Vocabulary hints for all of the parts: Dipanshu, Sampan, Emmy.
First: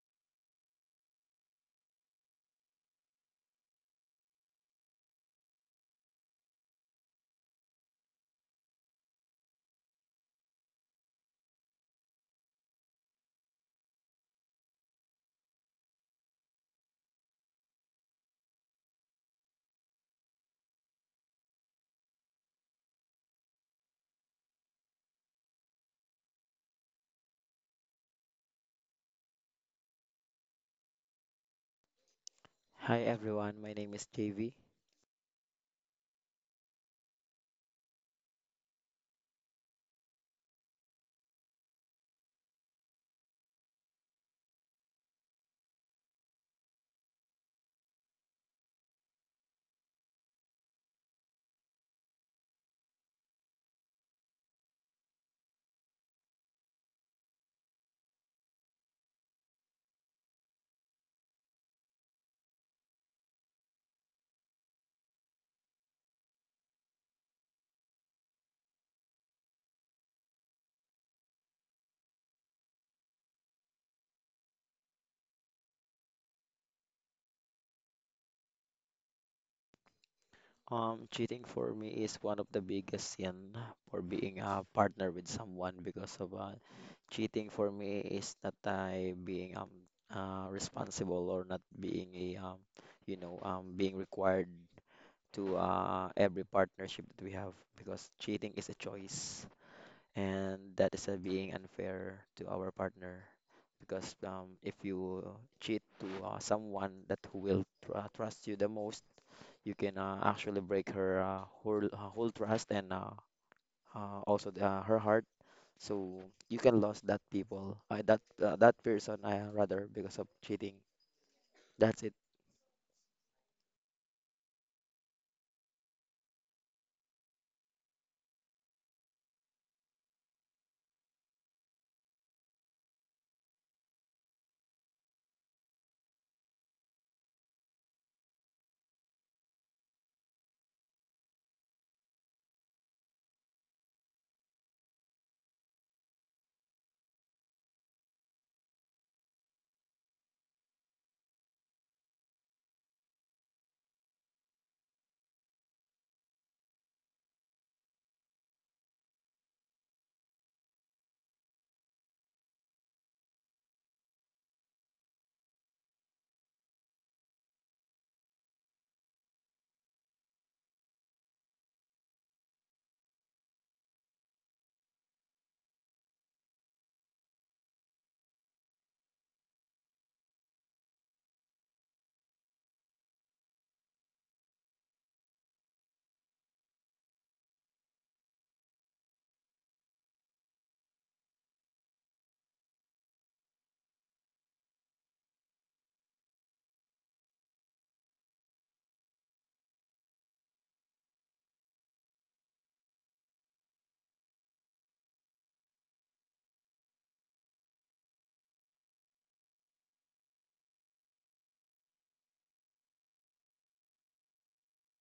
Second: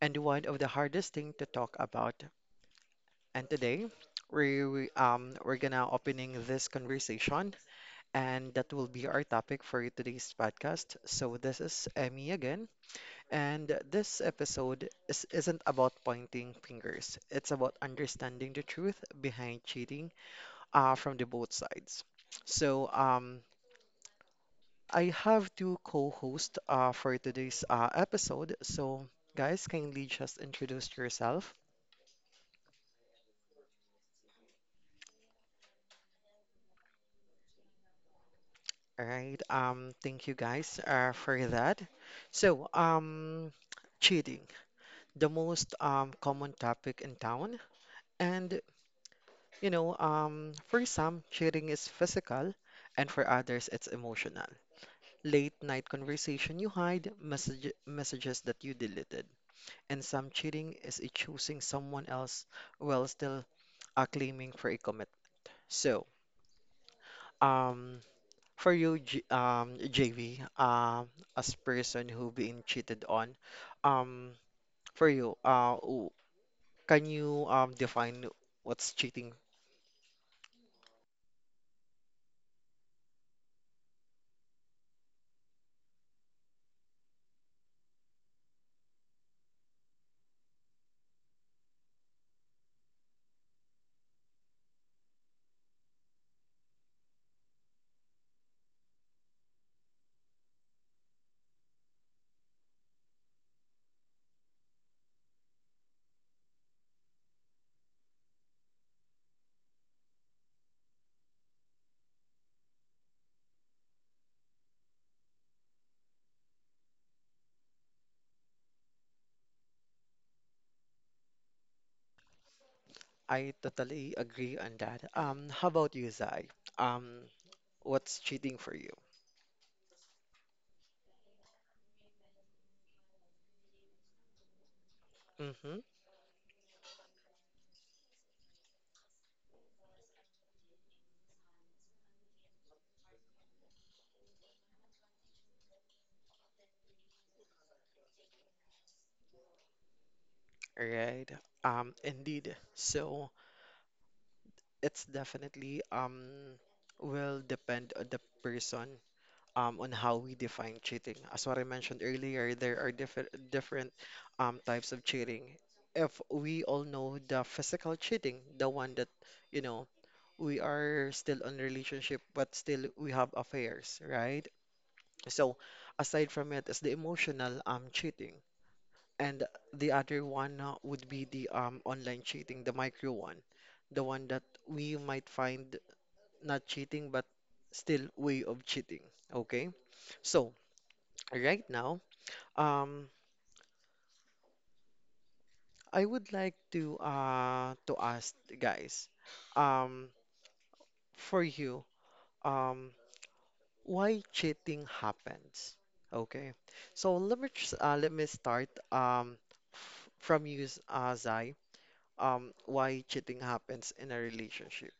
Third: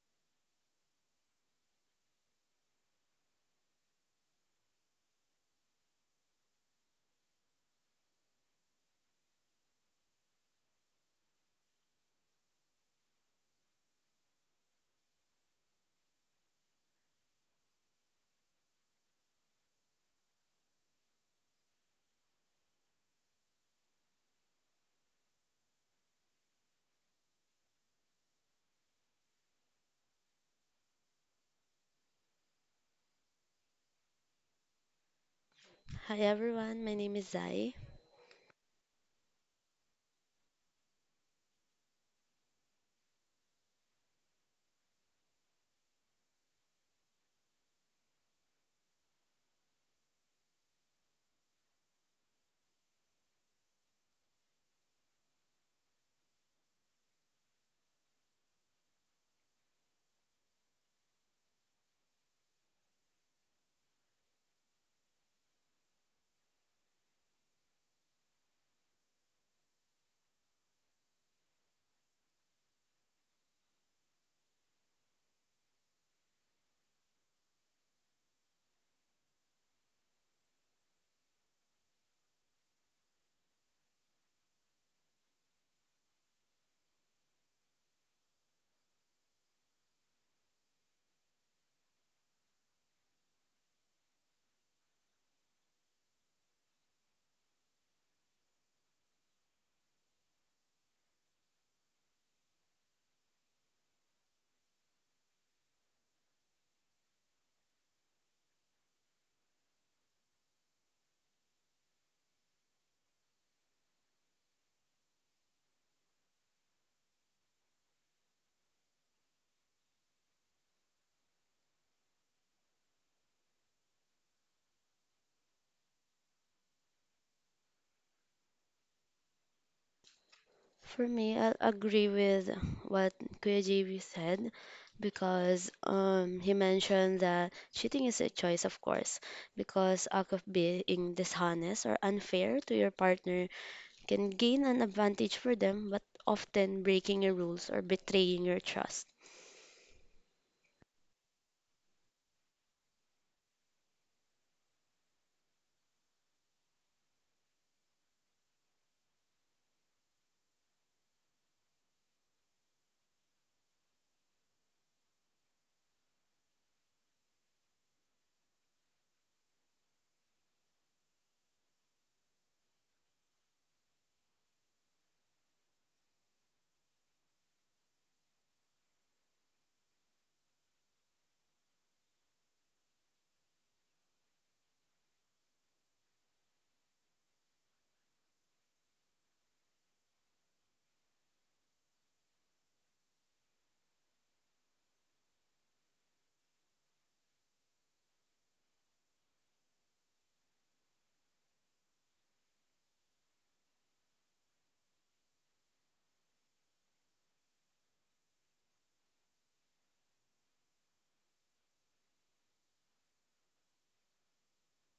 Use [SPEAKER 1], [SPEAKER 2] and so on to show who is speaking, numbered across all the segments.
[SPEAKER 1] and one of the hardest thing to talk about. And today, we're gonna opening this conversation, and that will be our topic for today's podcast. So this is Emmy again, and this episode isn't about pointing fingers. It's about understanding the truth behind cheating from the both sides. So I have two co-hosts for today's episode. So, guys, kindly just introduce yourself.
[SPEAKER 2] Hi everyone, my name is JV.
[SPEAKER 3] Hi everyone, my name is Zai.
[SPEAKER 1] All right. Thank you guys for that. So, um, Cheating, the most common topic in town. And, for some, cheating is physical, and for others, it's emotional. Late night conversation you hide, messages that you deleted. And some cheating is a choosing someone else while still claiming for a commit. So, um, for you, J JV, as person who being cheated on, um, for you, can you define what's cheating?
[SPEAKER 2] Cheating for me is one of the biggest sin for being a partner with someone because of cheating for me is not I being responsible or not being a being required to every partnership that we have because cheating is a choice and that is being unfair to our partner because if you cheat to someone that who will trust you the most you can actually break her whole trust and also her heart. So you can lose that people, that that person, rather because of cheating. That's it.
[SPEAKER 1] I totally agree on that. How about you, Zai? Um, what's cheating for you?
[SPEAKER 3] For me, I agree with what Kuya JB said because
[SPEAKER 1] Mm-hmm.
[SPEAKER 3] he mentioned that cheating is a choice. Of course, because act of being dishonest or unfair to your partner can gain an advantage for them, but often breaking your rules or betraying your trust.
[SPEAKER 1] Right. Indeed. So it's definitely will depend on the person on how we define cheating. As what I mentioned earlier, there are different types of cheating. If we all know the physical cheating, the one that, you know, we are still on relationship but still we have affairs, right? So aside from it is the emotional cheating. And the other one would be the online cheating, the micro one, the one that we might find not cheating but still way of cheating. Okay? So right now, um, I would like to ask guys, um, for you, um, why cheating happens? Okay, so let me just, let me start f from you, Zai. Why cheating happens in a relationship?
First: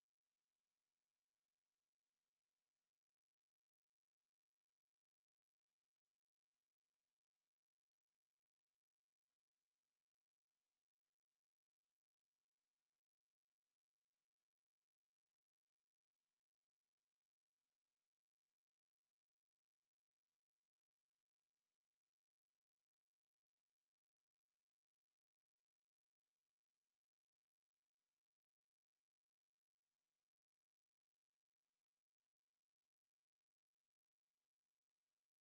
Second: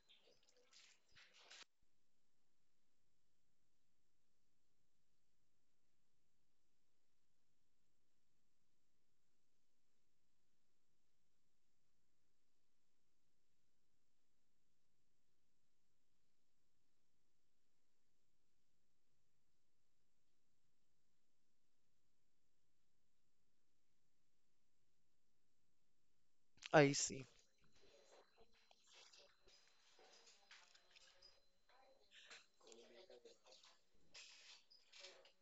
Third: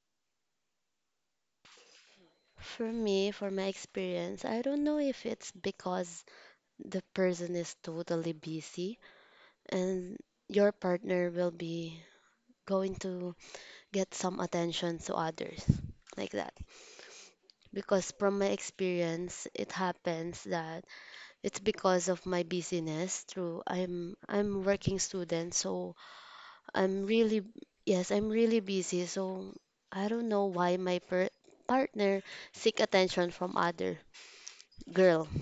[SPEAKER 3] For me, for my experience, I don't know if it's because the person is totally busy and your partner will be going to get some attention to others like that. Because from my experience, it happens that it's because of my busyness. Through I'm working student, so
[SPEAKER 1] I
[SPEAKER 3] I'm
[SPEAKER 1] see.
[SPEAKER 3] really, yes, I'm really busy. So I don't know why my partner seek attention from other girl.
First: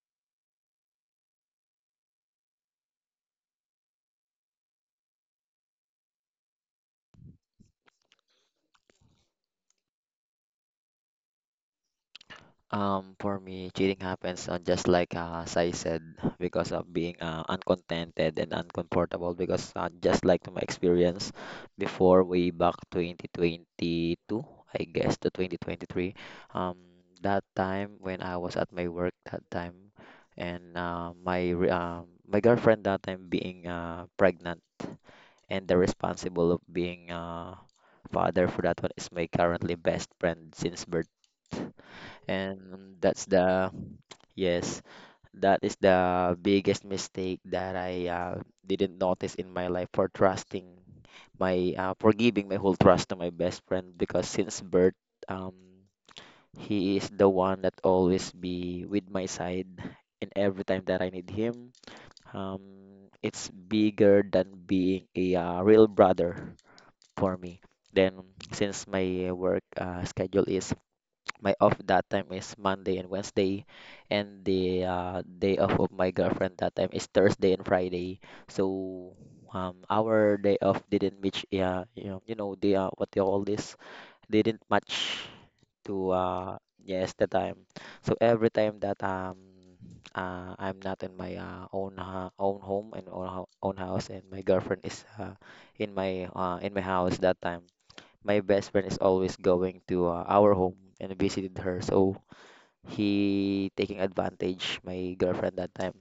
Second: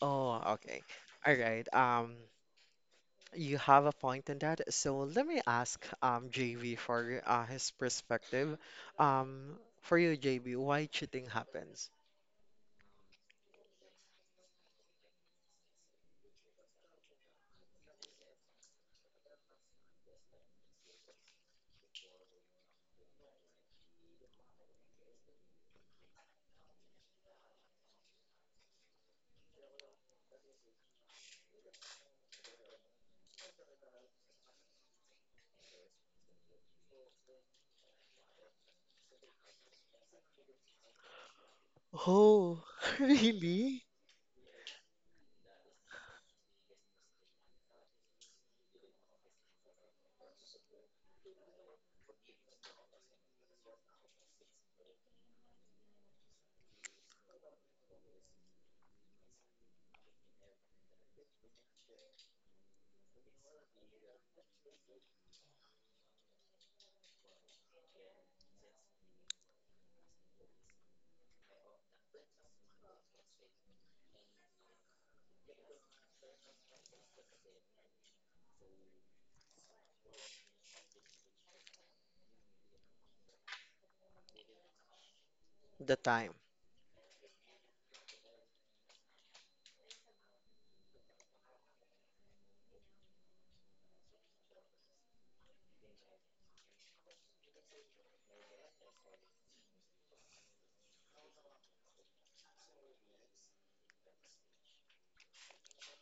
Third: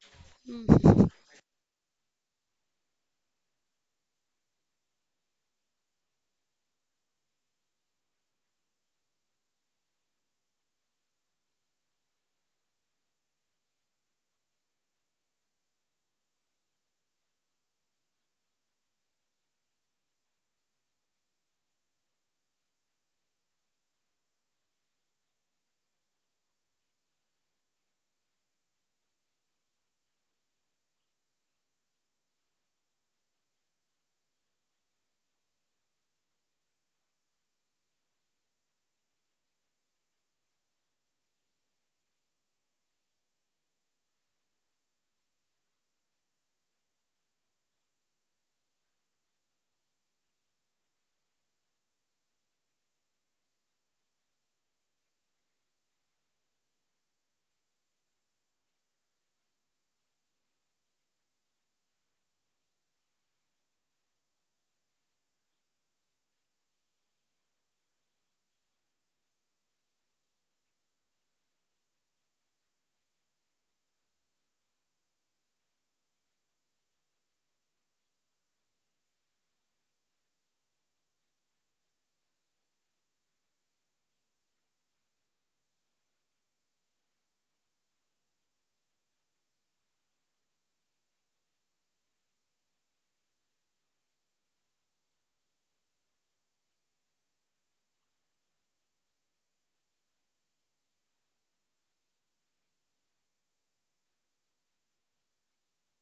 [SPEAKER 1] Oh, okay.
[SPEAKER 3] Mm.
[SPEAKER 1] All right. You have a point in that. So let me ask JV for his perspective. For you, JV, why cheating happens?
[SPEAKER 2] For me, cheating happens on just like as I said, because of being uncontented and uncomfortable. Because just like to my experience before, way back 2022, I guess to 2023, um, that time when I was at my work that time, and my girlfriend that time being pregnant, and the responsible of being father for that one is my currently best friend since birth
[SPEAKER 1] Oh,
[SPEAKER 2] and that's the
[SPEAKER 1] really?
[SPEAKER 2] yes, that is the biggest mistake that I didn't notice in my life for trusting my for giving my whole trust to my best friend because since birth, um, he is the one that always be with my side and every time that I need him. It's bigger than being a real brother for me. Then since my off that time is Monday and Wednesday, and the day off of my girlfriend that time is Thursday and Friday. So our day off didn't match. Yeah, you know the what they call this didn't match
[SPEAKER 1] The
[SPEAKER 2] to
[SPEAKER 1] time.
[SPEAKER 2] yes the time. So every time that I'm not in my own home and own, own house, and my girlfriend is in my house that time my best friend is always going to our home and visited her. So he taking advantage my girlfriend that time.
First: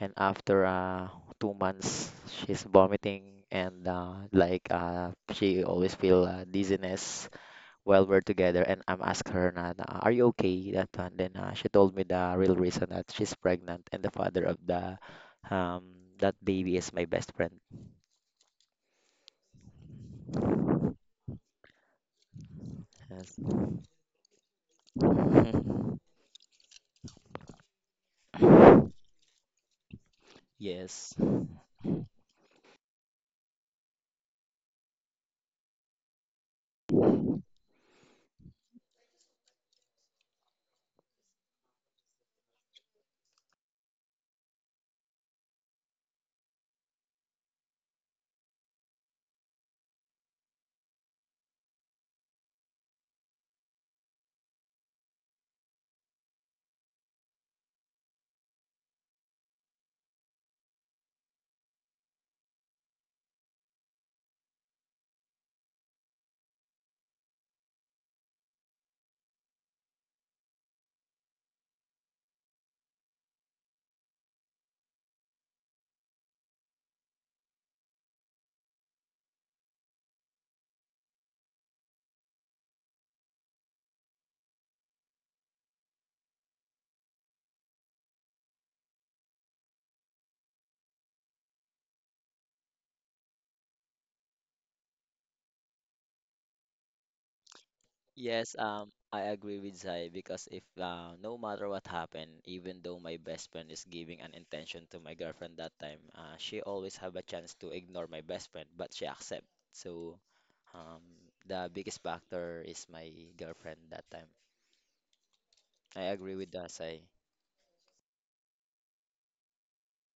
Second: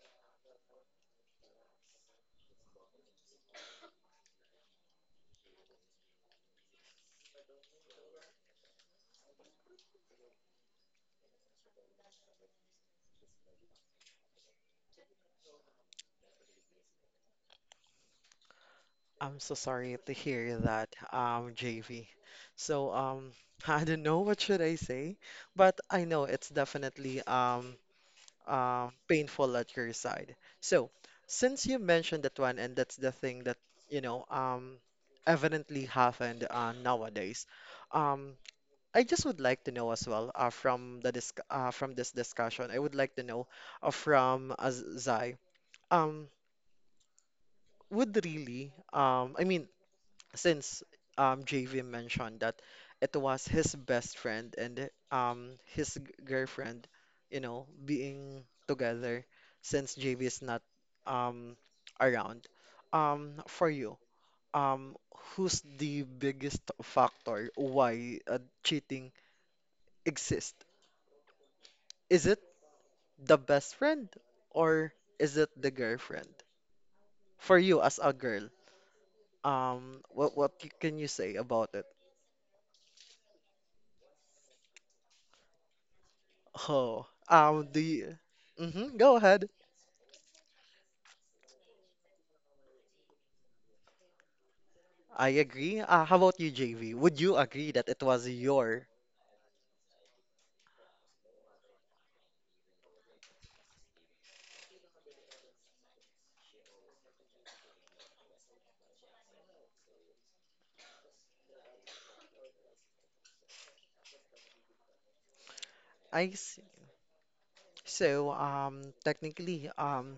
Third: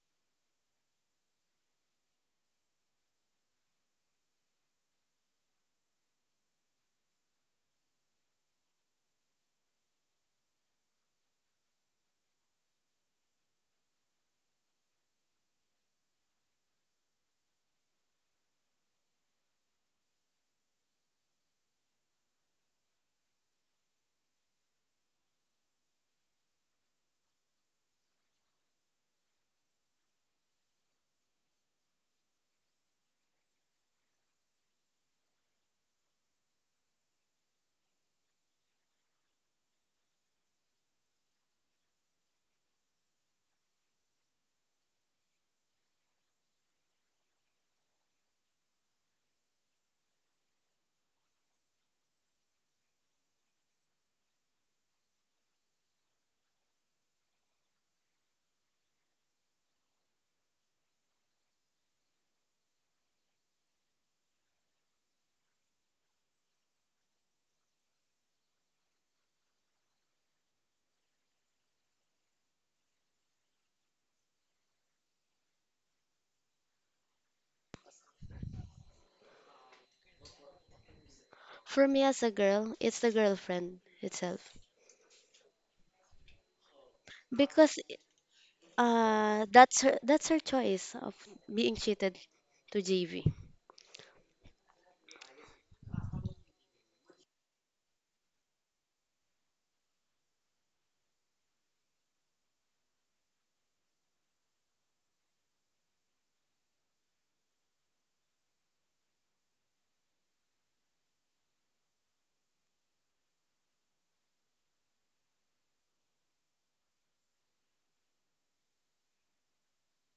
[SPEAKER 2] And after 2 months, she's vomiting and she always feel dizziness while we're together. And I'm asking her, "Are you okay?" That time, then she told me the real reason that she's pregnant and the father of the that baby is my best friend.
[SPEAKER 1] I'm so sorry to hear that, JV. So
[SPEAKER 2] Yes.
[SPEAKER 1] I don't know what should I say, but I know it's definitely painful at your side. So,
[SPEAKER 2] Yes.
[SPEAKER 1] since you mentioned that one, and that's the thing that, you know, evidently happened nowadays, um, I just would like to know as well from this discussion. I would like to know from Zai, um, would really, I mean, since JV mentioned that it was his best friend and his girlfriend, you know, being together since JV is not um around. For you, um who's the biggest factor why cheating exists? Is it the best friend or is it the girlfriend? For you as a girl, what can you say about it?
[SPEAKER 3] For me as a girl, it's the girlfriend itself
[SPEAKER 1] Oh,
[SPEAKER 3] because
[SPEAKER 1] do you? Hmm, go ahead.
[SPEAKER 3] that's her choice of being cheated to JV.
[SPEAKER 1] I agree. How about you, JV? Would you agree that it was
[SPEAKER 2] Yes,
[SPEAKER 1] your?
[SPEAKER 2] I agree with Zai because if no matter what happened, even though my best friend is giving an intention to my girlfriend that time, she always have a chance to ignore my best friend, but she accept. So, um, the biggest factor is my girlfriend that time. I
[SPEAKER 1] I
[SPEAKER 2] agree with
[SPEAKER 1] see.
[SPEAKER 2] that, Sai.
[SPEAKER 1] Technically,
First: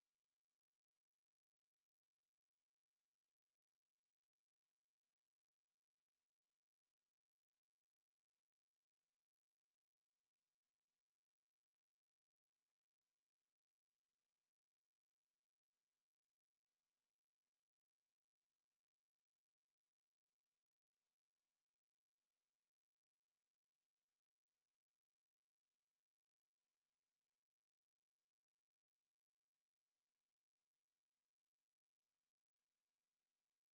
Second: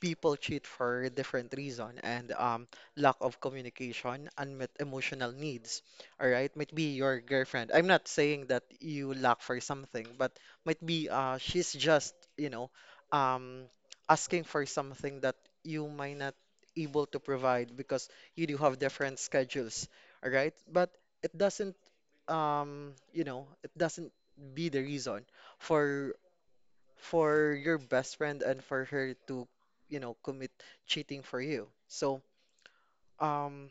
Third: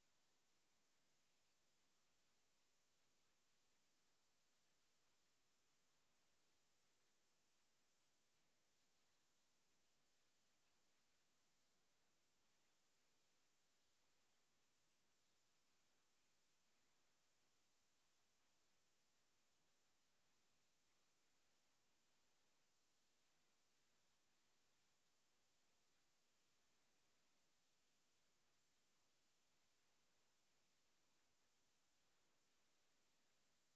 [SPEAKER 1] people cheat for different reason and lack of communication, unmet emotional needs. All right, might be your girlfriend. I'm not saying that you lack for something, but might be she's just, you know, um asking for something that you might not able to provide because you do have different schedules. All right, but it doesn't you know, it doesn't be the reason for your best friend and for her to, you know, commit cheating for you. Um,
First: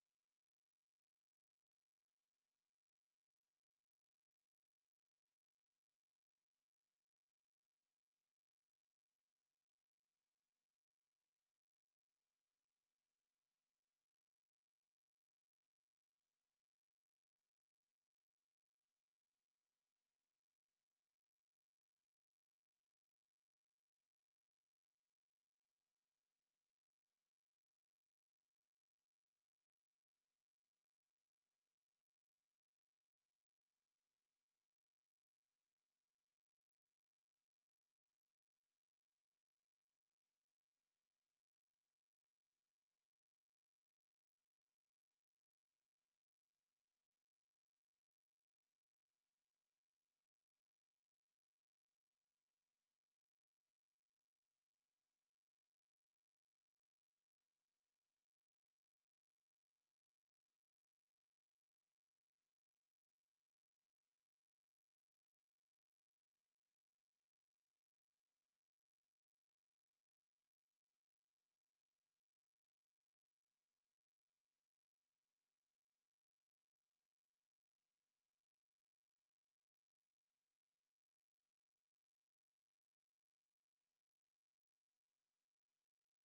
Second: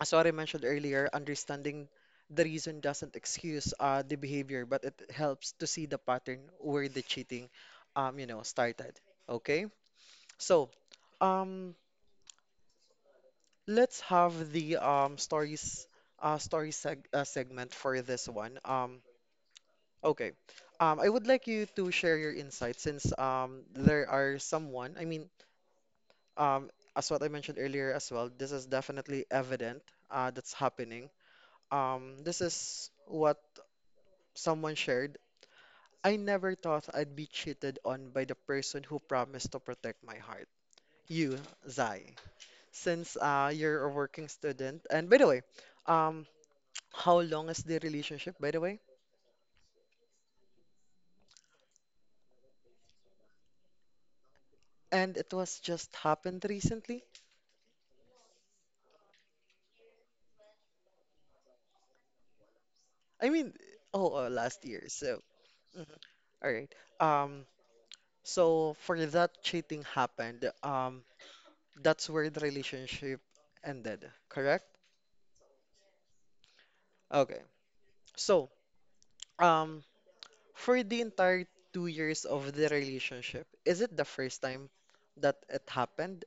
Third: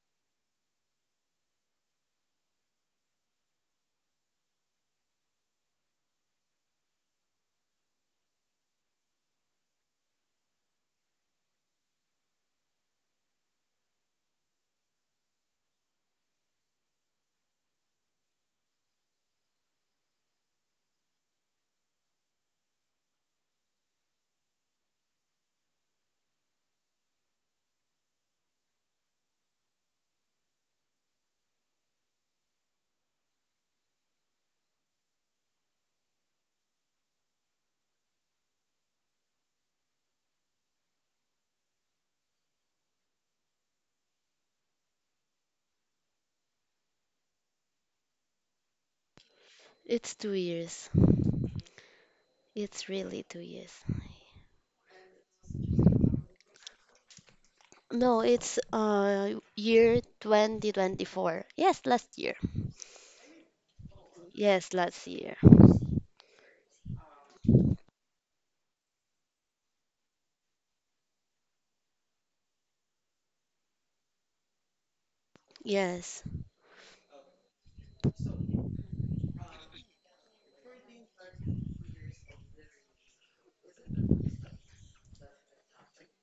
[SPEAKER 1] as what I mentioned earlier, understanding the reason doesn't excuse the behavior, but it helps to see the pattern where the cheating, you know, started. Okay? So, um, let's have the stories story seg segment for this one. Okay. I would like you to share your insights since there are someone, I mean, um, as what I mentioned earlier as well, this is definitely evident that's happening. This is what someone shared. I never thought I'd be cheated on by the person who promised to protect my heart. You, Zai. Since you're a working student, and by the way, um, how long is the relationship, by the way?
[SPEAKER 3] It's two years. It's really two years.
[SPEAKER 1] And it was just happened recently?
[SPEAKER 3] No, it's year 2024. Yes, last year.
[SPEAKER 1] I mean, oh, last
[SPEAKER 3] Yes,
[SPEAKER 1] year.
[SPEAKER 3] last
[SPEAKER 1] So,
[SPEAKER 3] year.
[SPEAKER 1] all right. Um, so for that cheating happened, that's where the relationship ended, correct?
[SPEAKER 3] Yes.
[SPEAKER 1] Okay. So, um, for the entire 2 years of the relationship, is it the first time that it happened?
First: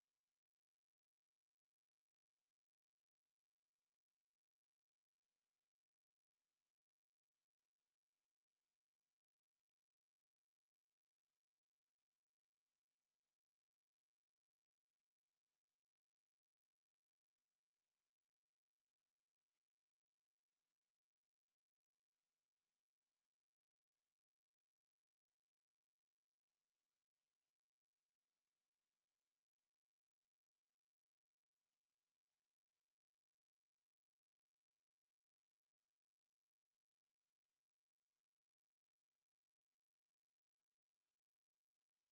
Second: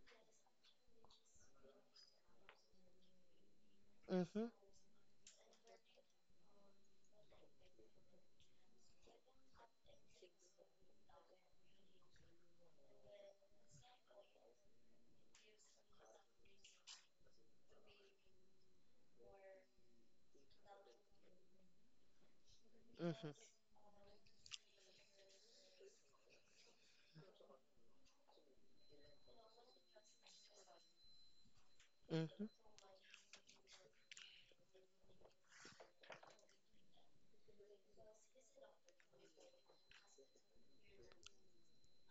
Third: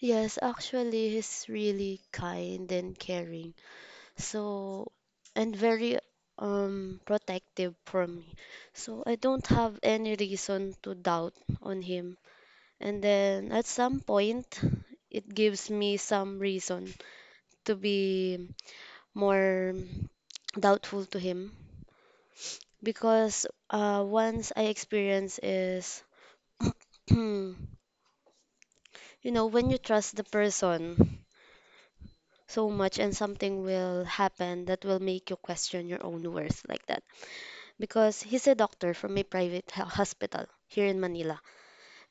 [SPEAKER 3] Yes, actually he's really kind and caring.
[SPEAKER 1] Mm-hmm,
[SPEAKER 3] So, and very protective for me. So I don't have any reason to doubt on him. And then at some point it gives me some reason to be more doubtful to him
[SPEAKER 1] mm-hmm,
[SPEAKER 3] because once I experience is you know, when you trust the person
[SPEAKER 1] mm-hmm.
[SPEAKER 3] so much and something will happen that will make you question your own worth like that, because he's a doctor from a private hospital here in Manila.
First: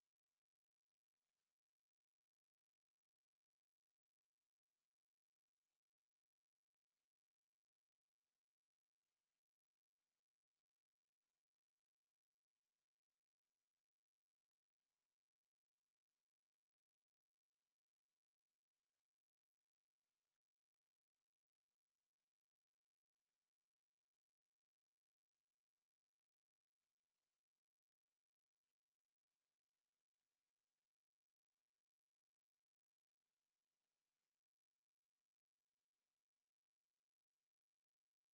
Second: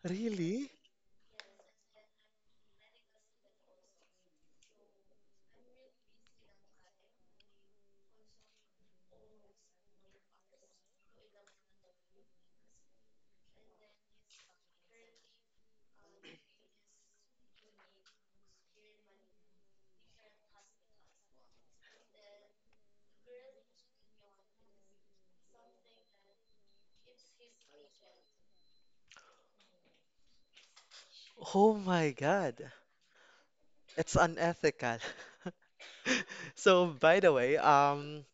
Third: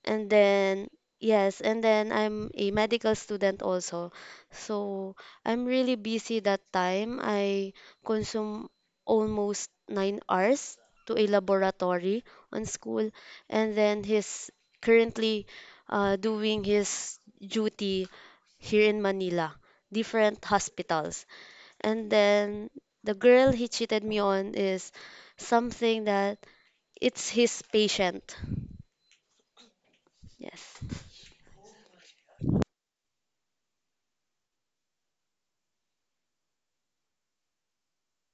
[SPEAKER 3] And
[SPEAKER 1] Really?
[SPEAKER 3] then, yes, and then I'm a medical student also. So I'm really busy that time. I consume almost nine hours to a laboratory on school. And then he's currently doing his duty here in Manila, different hospitals. And then the girl he cheated me on is something that it's his patient. Yes.
[SPEAKER 1] Oh my God. It's unethical. So, by the way,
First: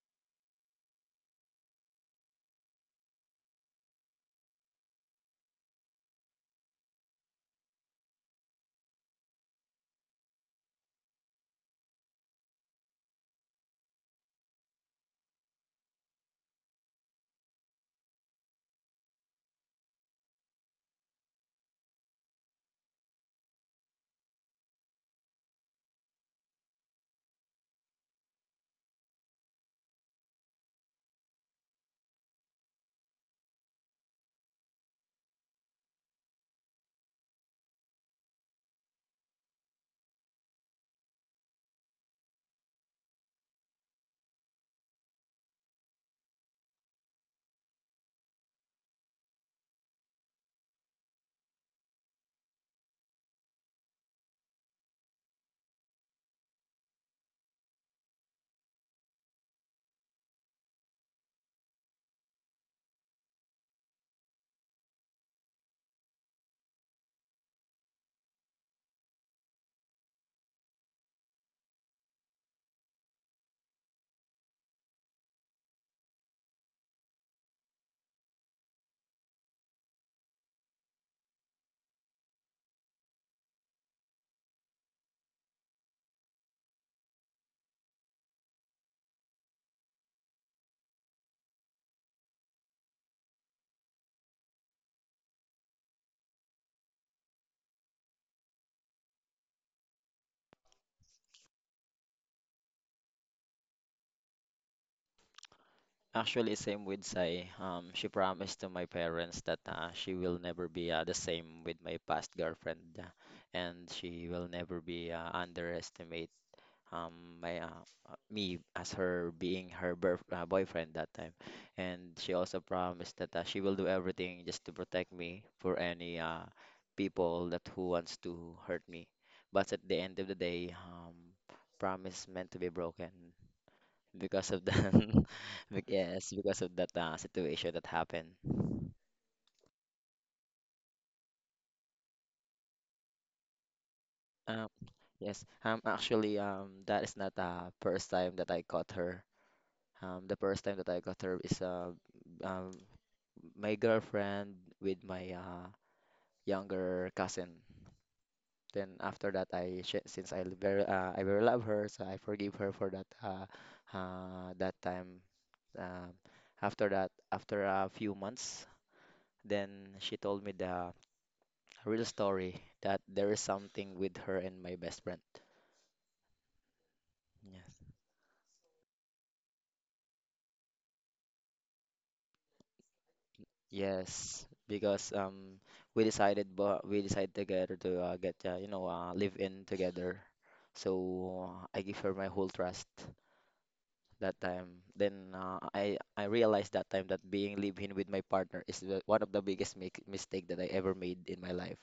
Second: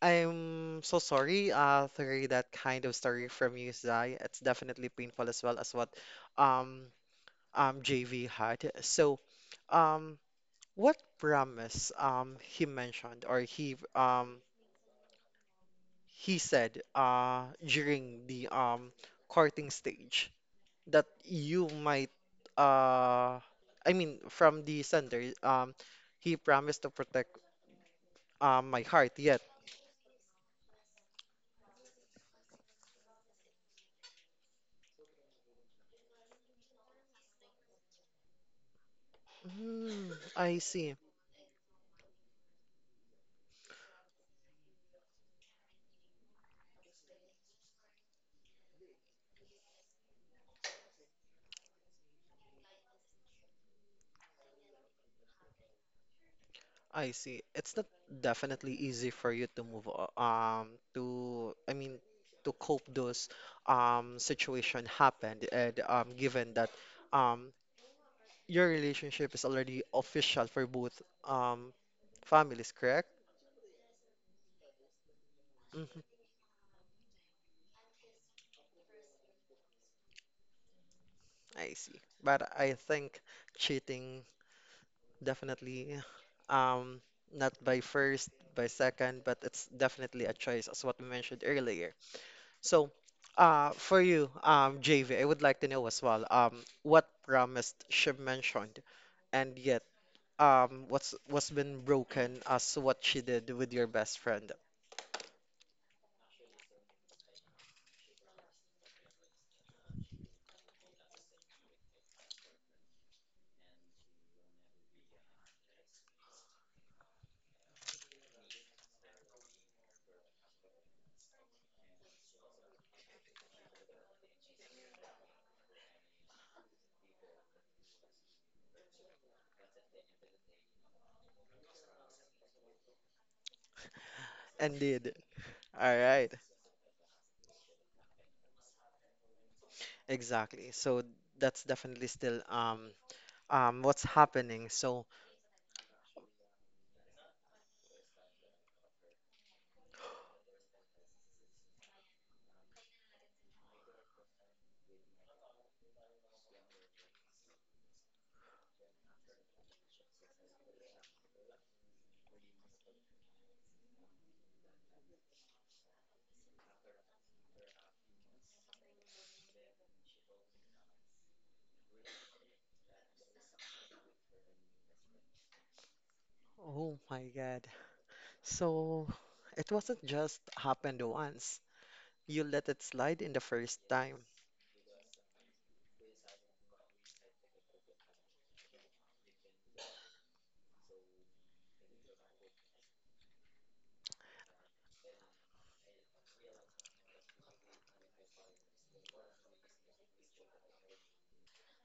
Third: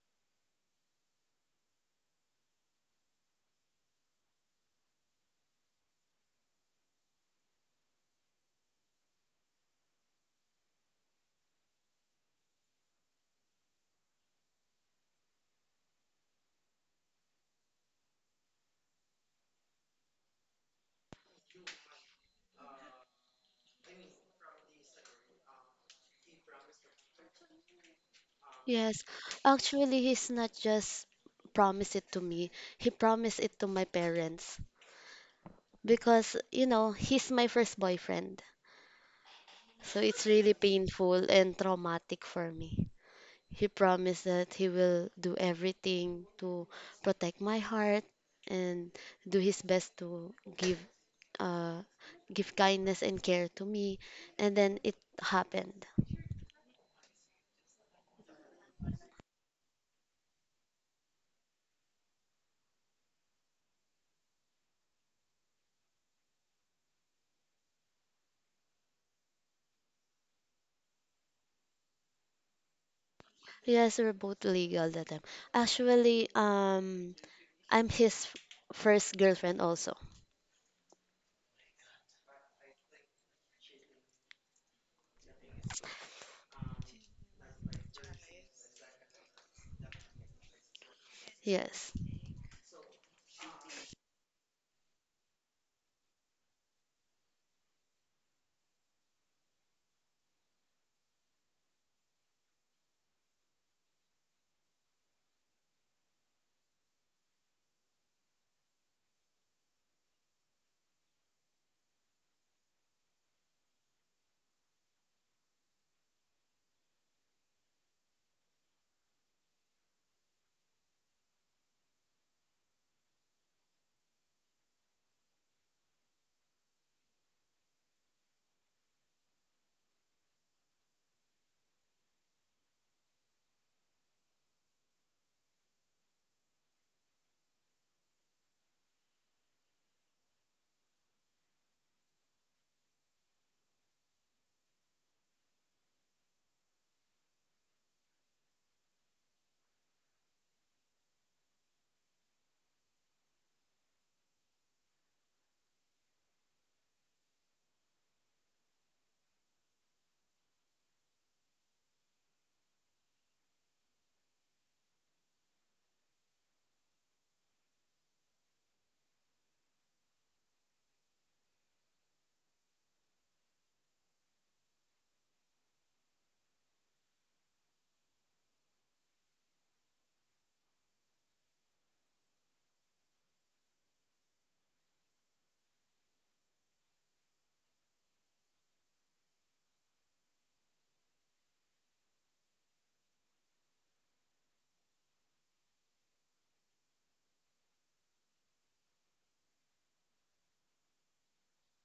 [SPEAKER 1] I'm so sorry to hear that kind of story from you, Zai. It's definitely painful as well as what um JV had. So, um what promise he mentioned or he said during the courting stage that you might uh I mean, from the sender, he promised to protect my
[SPEAKER 3] Yes,
[SPEAKER 1] heart, yet.
[SPEAKER 3] actually, he's not just promised it to me. He promised it to my parents because, you know, he's my first boyfriend. So
[SPEAKER 1] Hmm,
[SPEAKER 3] it's really
[SPEAKER 1] I see.
[SPEAKER 3] painful and traumatic for me. He promised that he will do everything to protect my heart and do his best to give uh give kindness and care to me. And then it happened.
[SPEAKER 1] I see, it's not definitely easy for you to I mean to cope those situation happened, and given that um your relationship is already official for both um families, correct?
[SPEAKER 3] Yes, we're both legal that time.
[SPEAKER 1] Hmm.
[SPEAKER 3] Actually, I'm his first girlfriend also.
[SPEAKER 1] I see. But I think cheating definitely um not by first, by second, but it's definitely a choice as what we mentioned
[SPEAKER 3] Yes.
[SPEAKER 1] earlier. So, for you, JV, I would like to know as well, what promise she mentioned, and yet what's been broken as what she did with your best friend.
[SPEAKER 2] Actually, same with Sai. She promised to my parents that she will never be the same with my past girlfriend, and she will never be underestimate um my me as her being her boyfriend that time and she also promised that she will do everything just to protect me for any people that who wants to hurt me but at the end of the day promise meant to be broken because of
[SPEAKER 1] And
[SPEAKER 2] that.
[SPEAKER 1] did. All right.
[SPEAKER 2] Yes, because of that situation that happened.
[SPEAKER 1] Exactly. So that's definitely still what's happening.
[SPEAKER 2] um,
[SPEAKER 1] So,
[SPEAKER 2] yes, Actually, that is not the first time that I caught her. The first time that I caught her is um, my girlfriend with my younger cousin. Then after that, I sh- since I l- very I very love her, so I forgive her for that time. Um, After that, after a few months, then she told me the real story that there is something with her and my best friend.
[SPEAKER 1] oh my God.
[SPEAKER 2] Yes,
[SPEAKER 1] So it wasn't just happened once. You let it slide in the first time.
[SPEAKER 2] yes, because we decided together to get you know live in together. So I give her my whole trust that time. Then I realized that time that being live-in with my partner is one of the biggest mistake that I ever made in my life.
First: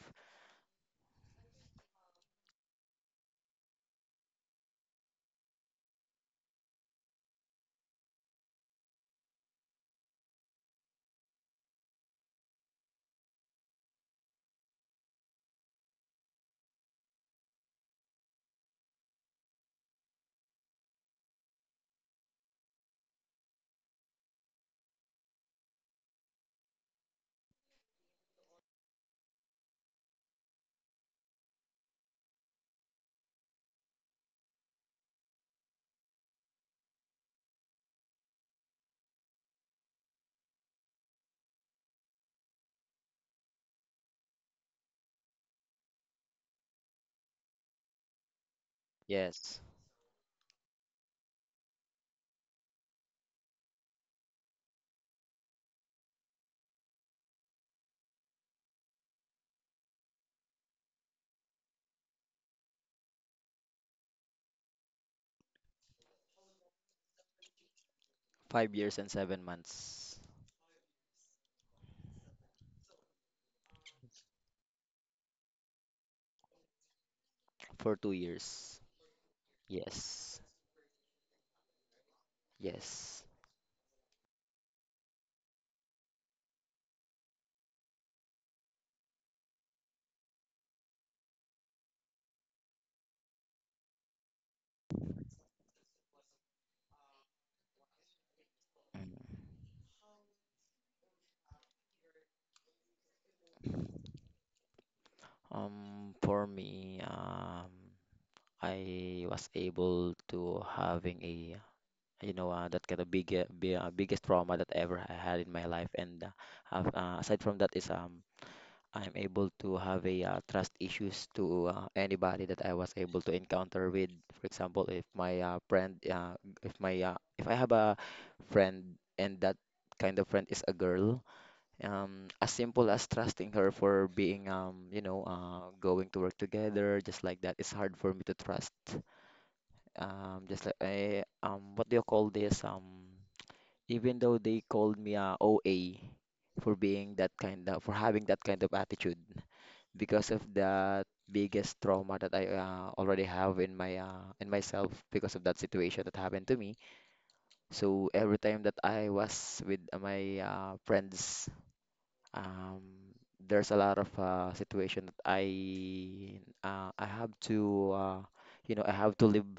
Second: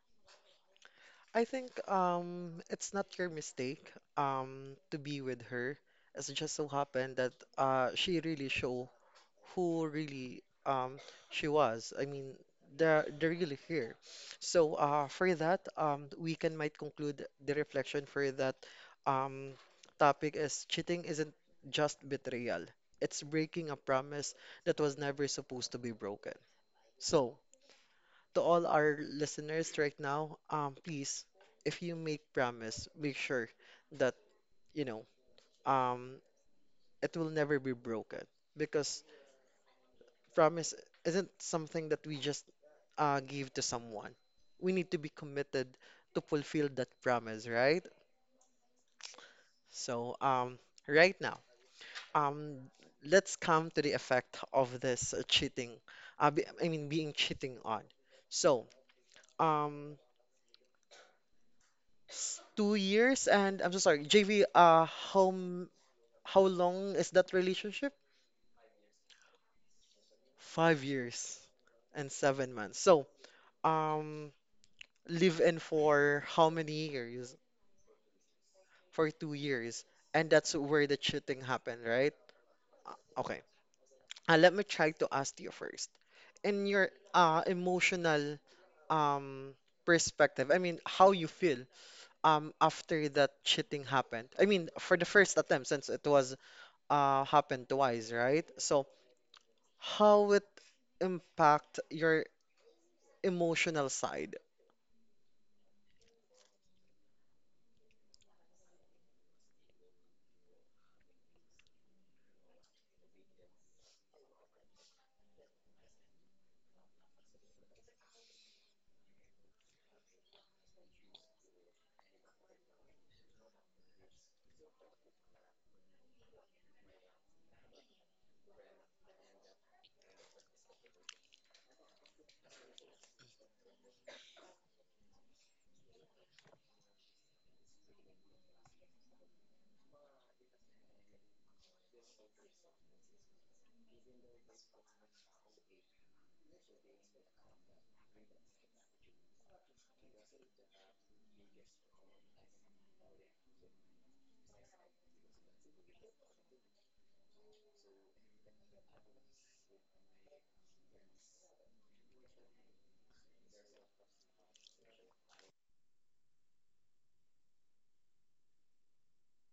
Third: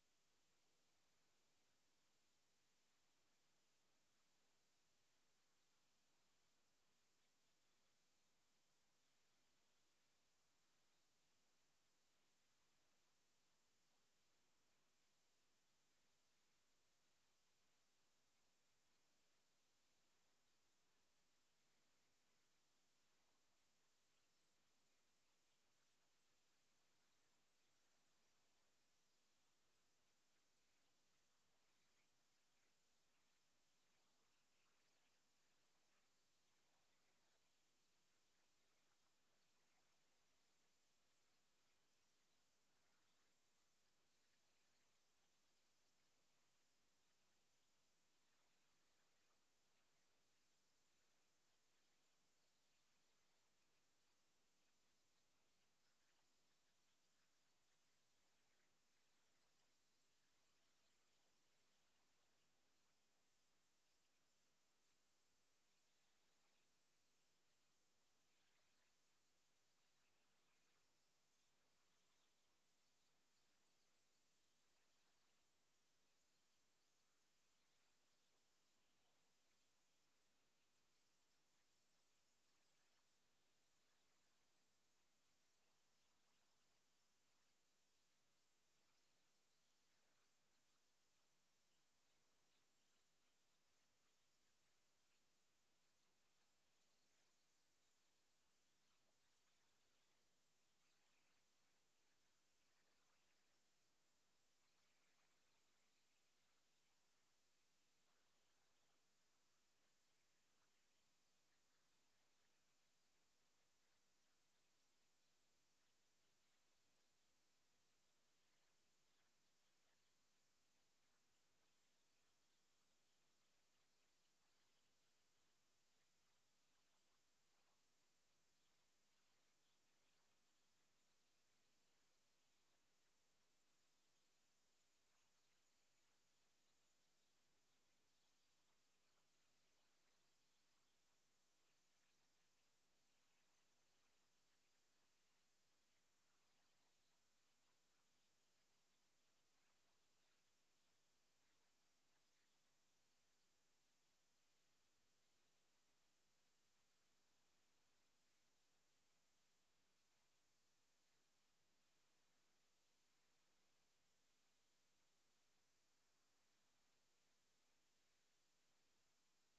[SPEAKER 1] I think it's not your mistake to be with her. It's just so happened that she really show who really she was. I mean, they're really here. So for that we can might conclude the reflection for that um topic is cheating isn't just betrayal. It's breaking a promise that was never supposed to be broken. So, to all our listeners right now, please, if you make promise, make sure that you know um it will never be broken, because promise isn't something that we just give to someone. We need to be committed to fulfill that promise, right?
[SPEAKER 2] Yes,
[SPEAKER 1] So, um, right now, um, let's come to the effect of this cheating. I mean, being cheating on. So, um, 2 years, and I'm so sorry, JV. How m- how long is that relationship?
[SPEAKER 2] 5 years and 7 months
[SPEAKER 1] 5 years and 7 months. Um, Live in for how many years?
[SPEAKER 2] for 2 years.
[SPEAKER 1] For 2 years, and
[SPEAKER 2] Yes,
[SPEAKER 1] that's where the cheating happened, right?
[SPEAKER 2] yes.
[SPEAKER 1] Okay, let me try to ask you first. In your emotional um perspective, I mean, how you feel after that cheating happened. I mean, for the first attempt, since it was happened twice, right? So
[SPEAKER 2] Mm.
[SPEAKER 1] how it impact your emotional side?
[SPEAKER 2] Um, for me, I was able to having a that kind of biggest trauma that ever I had in my life, and have, aside from that is I'm able to have a trust issues to anybody that I was able to encounter with. For example, if my if I have a friend and that kind of friend is a girl, as simple as trusting her for being, you know, going to work together, just like that, it's hard for me to trust. What do you call this? Even though they called me a O A for being that kind of, for having that kind of attitude because of that biggest trauma that I already have in my in myself because of that situation that happened to me. So every time that I was with my friends, um, there's a lot of situation that I have to you know I have to live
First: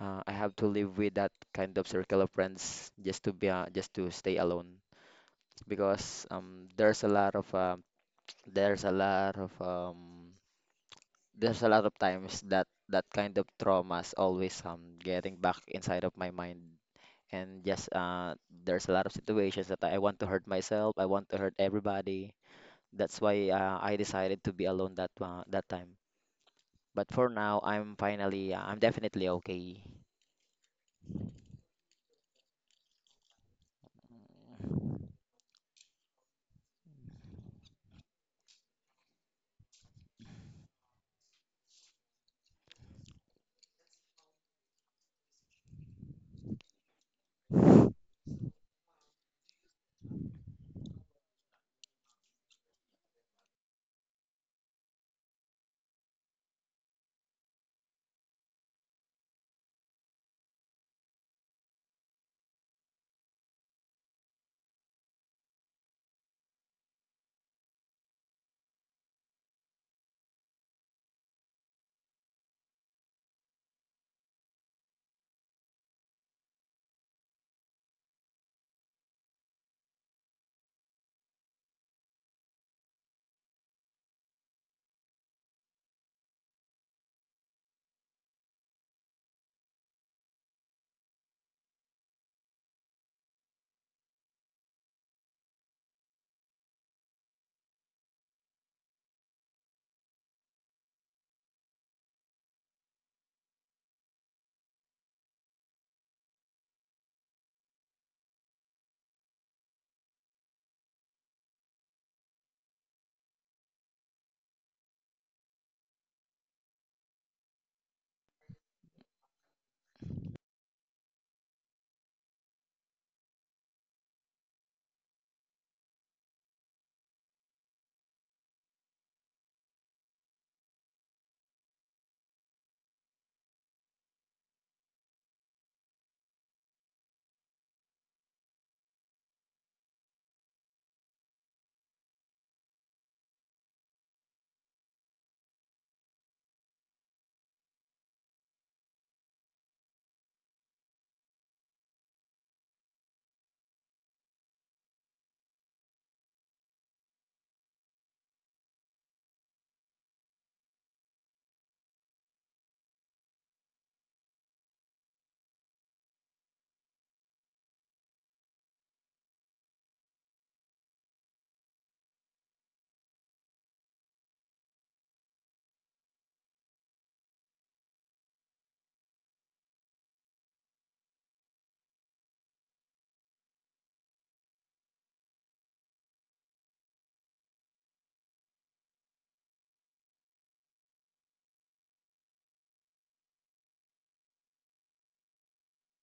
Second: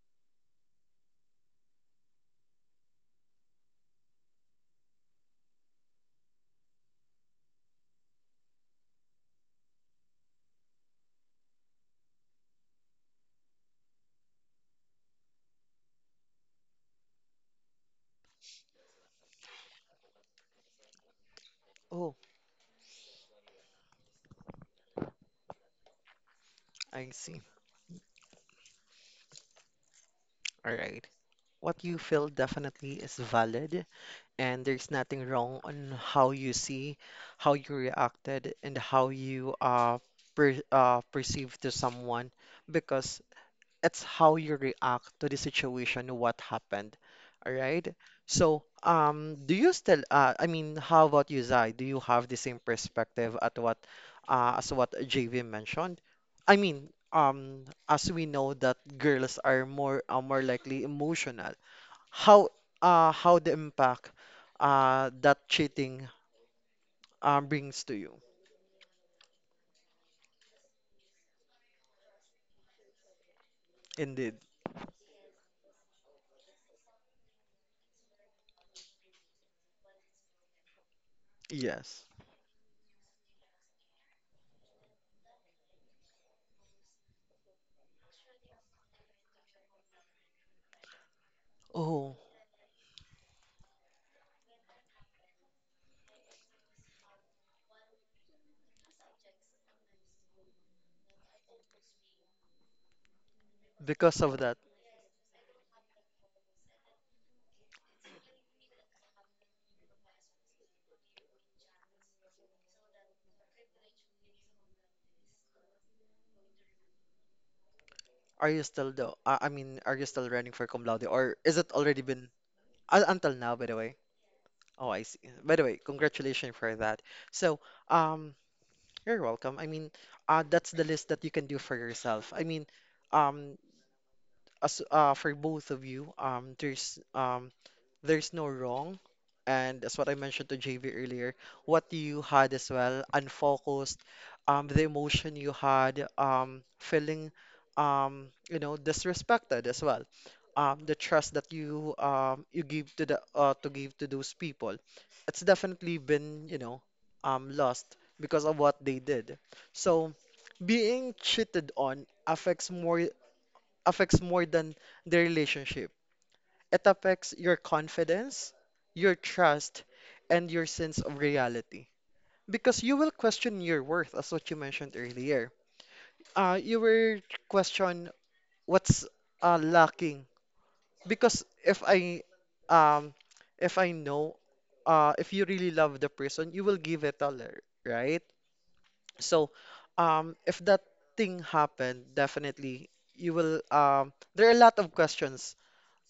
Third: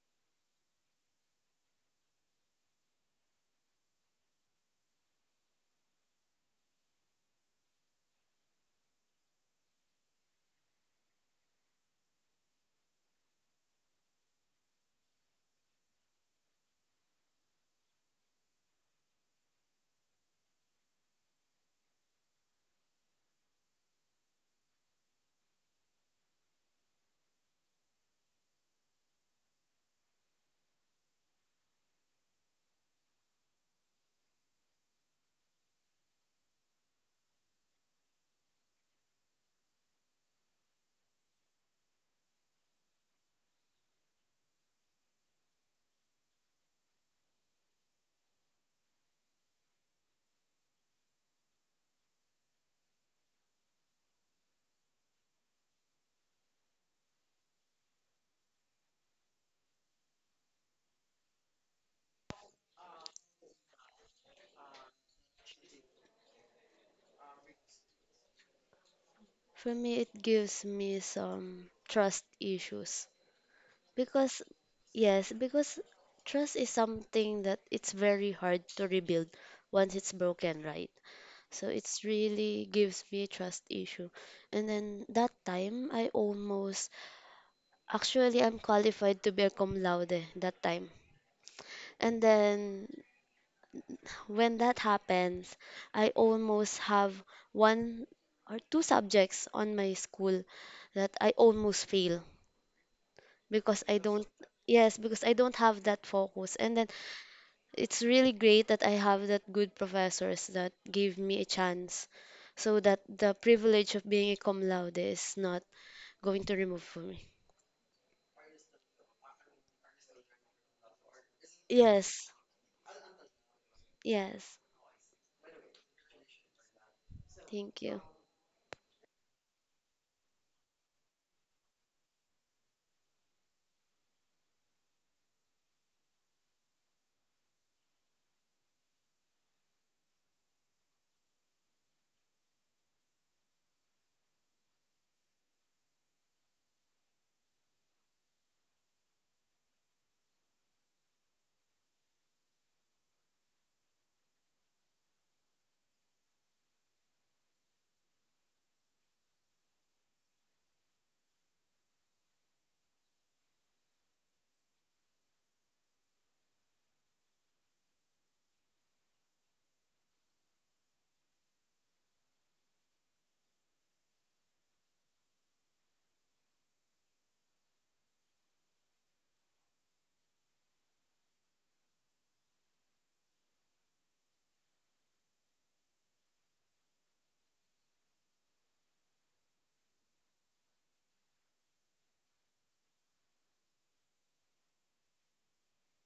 [SPEAKER 2] I have to live with that kind of circle of friends just to be just to stay alone because there's a lot of there's a lot of times that that kind of traumas always getting back inside of my mind and just there's a lot of situations that I want to hurt myself, I want to hurt
[SPEAKER 1] Oh,
[SPEAKER 2] everybody. That's why I decided to be alone that time, but
[SPEAKER 1] I
[SPEAKER 2] for
[SPEAKER 1] see.
[SPEAKER 2] now I'm definitely okay.
[SPEAKER 1] All right. What you feel definitely is valid, and there's nothing wrong on how you see, how you reacted, and how you perceive to someone, because it's how you react to the situation, what happened. All right. Do you still I mean, how about you, Zai? Do you have the same perspective at what as what JV mentioned? I mean, as we know that girls are more more likely emotional, how how the impact that cheating brings to you.
[SPEAKER 3] For me, it gives me some trust issues.
[SPEAKER 1] Indeed.
[SPEAKER 3] Because, yes, because trust is something that it's very hard to rebuild once it's broken, right? So
[SPEAKER 1] Yes.
[SPEAKER 3] it's really gives me trust issue. And then that time, I almost, actually, I'm qualified to be a cum laude that time.
[SPEAKER 1] Oh,
[SPEAKER 3] And then when that happens, I almost have one or two subjects on my school that I almost fail because I
[SPEAKER 1] because
[SPEAKER 3] don't,
[SPEAKER 1] of that,
[SPEAKER 3] yes, because I don't have that focus. And then it's really great that I have that good professors that gave me a chance so that the privilege of being a cum laude is not going to remove for me.
[SPEAKER 1] are you still though? I mean, are you still running for cum laude, or is it already been
[SPEAKER 3] Yes,
[SPEAKER 1] until now, by the way?
[SPEAKER 3] yes.
[SPEAKER 1] Oh, I see. By the way, congratulations for that. So,
[SPEAKER 3] Thank you.
[SPEAKER 1] um, you're welcome. I mean, that's the list that you can do for yourself. I mean, um, as for both of you, there's no wrong. And that's what I mentioned to JV earlier. What you had as well, unfocused, the emotion you had, feeling, you know, disrespected as well. The trust that you give to the to give to those people, it's definitely been, you know, lost because of what they did. So being cheated on affects more than the relationship. It affects your confidence, your trust, and your sense of reality. Because you will question your worth, as what you mentioned earlier. You will question what's lacking. Because um, if I know, if you really love the person, you will give it all, right? So, if that thing happened, definitely you will. There are a lot of questions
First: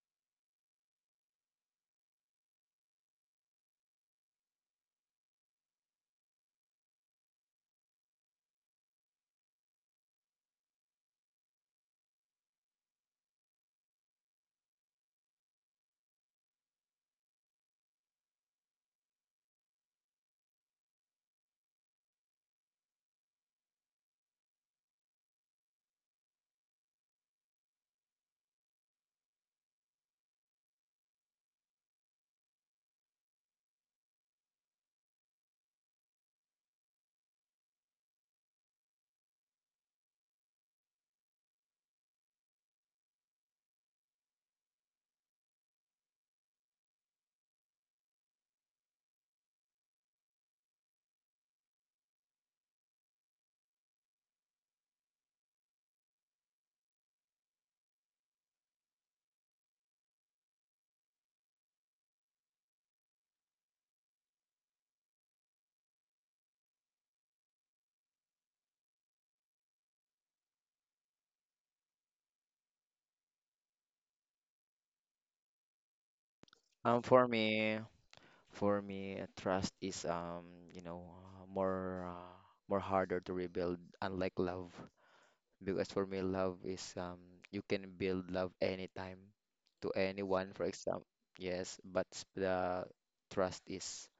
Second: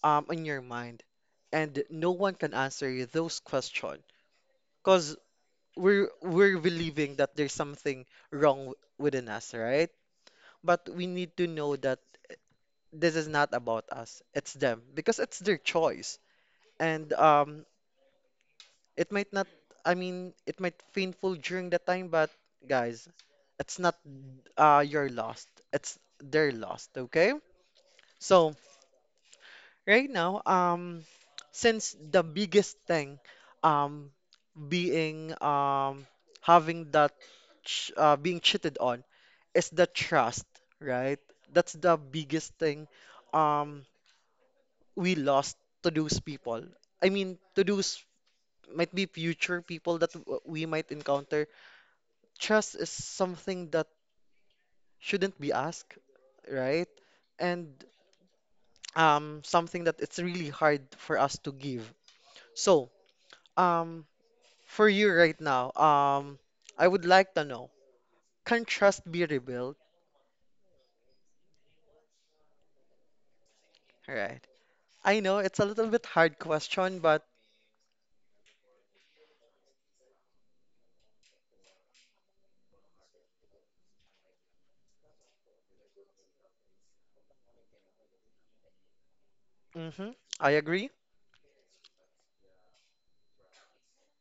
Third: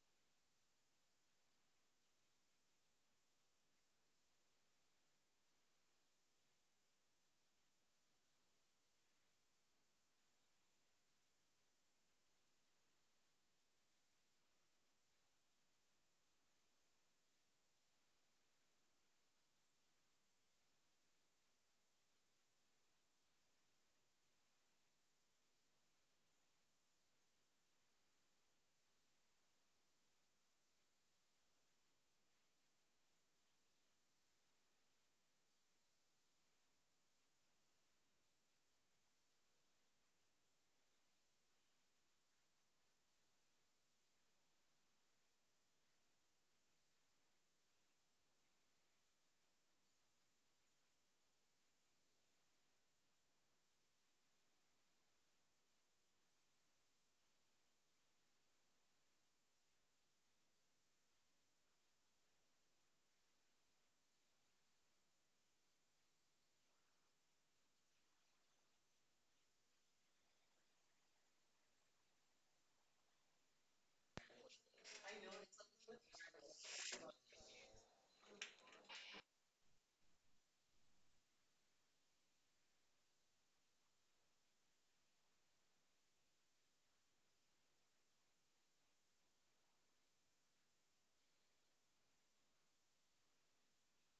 [SPEAKER 1] in your mind, and no one can answer you those questions because we're believing that there's something wrong within us, right? But we need to know that this is not about us; it's them because it's their choice, and it might not. I mean, it might painful during the time, but guys, it's not your loss; it's their loss. Okay, so. Right now, since the biggest thing, um, being having that ch being cheated on is the trust, right? That's the biggest thing um we lost to those people. I mean, to those might be future people that we might encounter. Trust is something that shouldn't be asked, right? And something that it's really hard for us to give. So, um for you right now, I would like to know, can trust be rebuilt? Right. I know it's a little bit hard question,
[SPEAKER 2] um
[SPEAKER 1] but
[SPEAKER 2] for me for me trust is more harder to rebuild unlike love. Because for me, love is you can build love anytime to
[SPEAKER 1] mhm, I
[SPEAKER 2] anyone, for
[SPEAKER 1] agree.
[SPEAKER 2] example. Yes, but the trust is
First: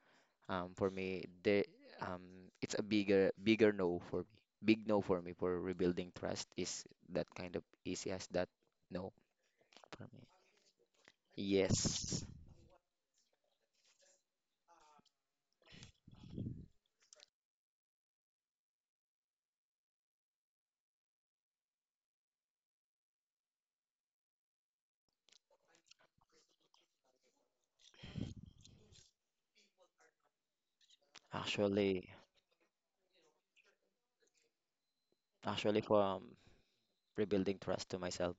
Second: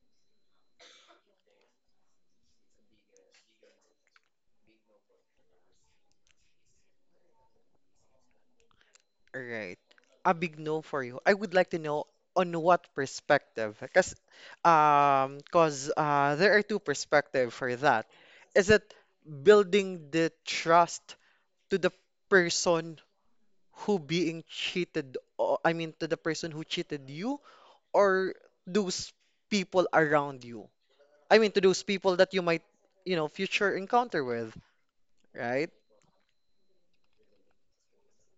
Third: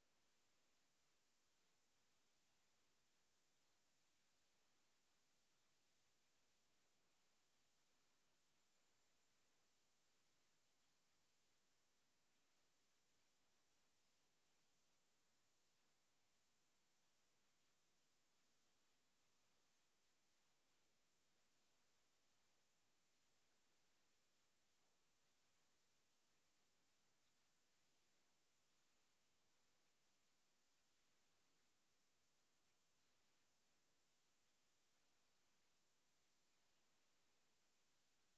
[SPEAKER 2] for me the um it's a bigger no for me. Big no for me for rebuilding trust is that kind of easy as that, no
[SPEAKER 1] Right.
[SPEAKER 2] for me.
[SPEAKER 1] A big no for you. I would like to know
[SPEAKER 2] Yes,
[SPEAKER 1] on what perspective, because cause there are two perspectives for that. Is it building the trust to the person who being cheated, I mean to the person who cheated you, or those people around you? I mean, to those
[SPEAKER 2] actually,
[SPEAKER 1] people that you might, you know, future encounter with, right?
[SPEAKER 2] actually for rebuilding trust to myself,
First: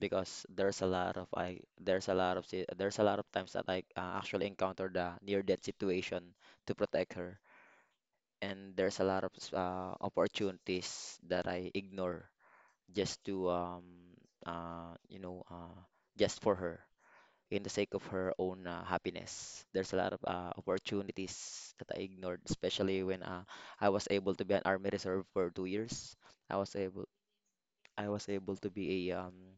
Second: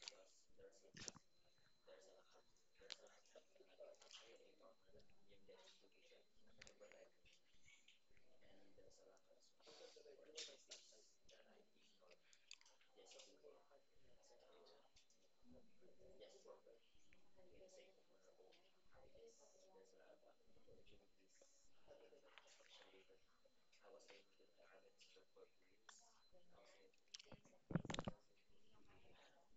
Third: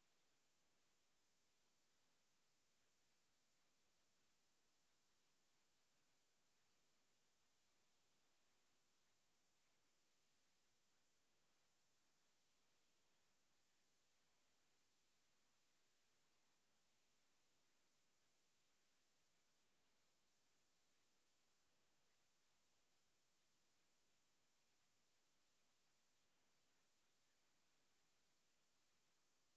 [SPEAKER 2] because there's a lot of I there's a lot of si- there's a lot of times that I actually encounter the near death situation to protect her, and there's a lot of opportunities that I ignore just to uh you know uh just for her in the sake of her own happiness. There's a lot of opportunities that I ignored, especially when I was able to be an army reserve for 2 years. I was able I was able to be a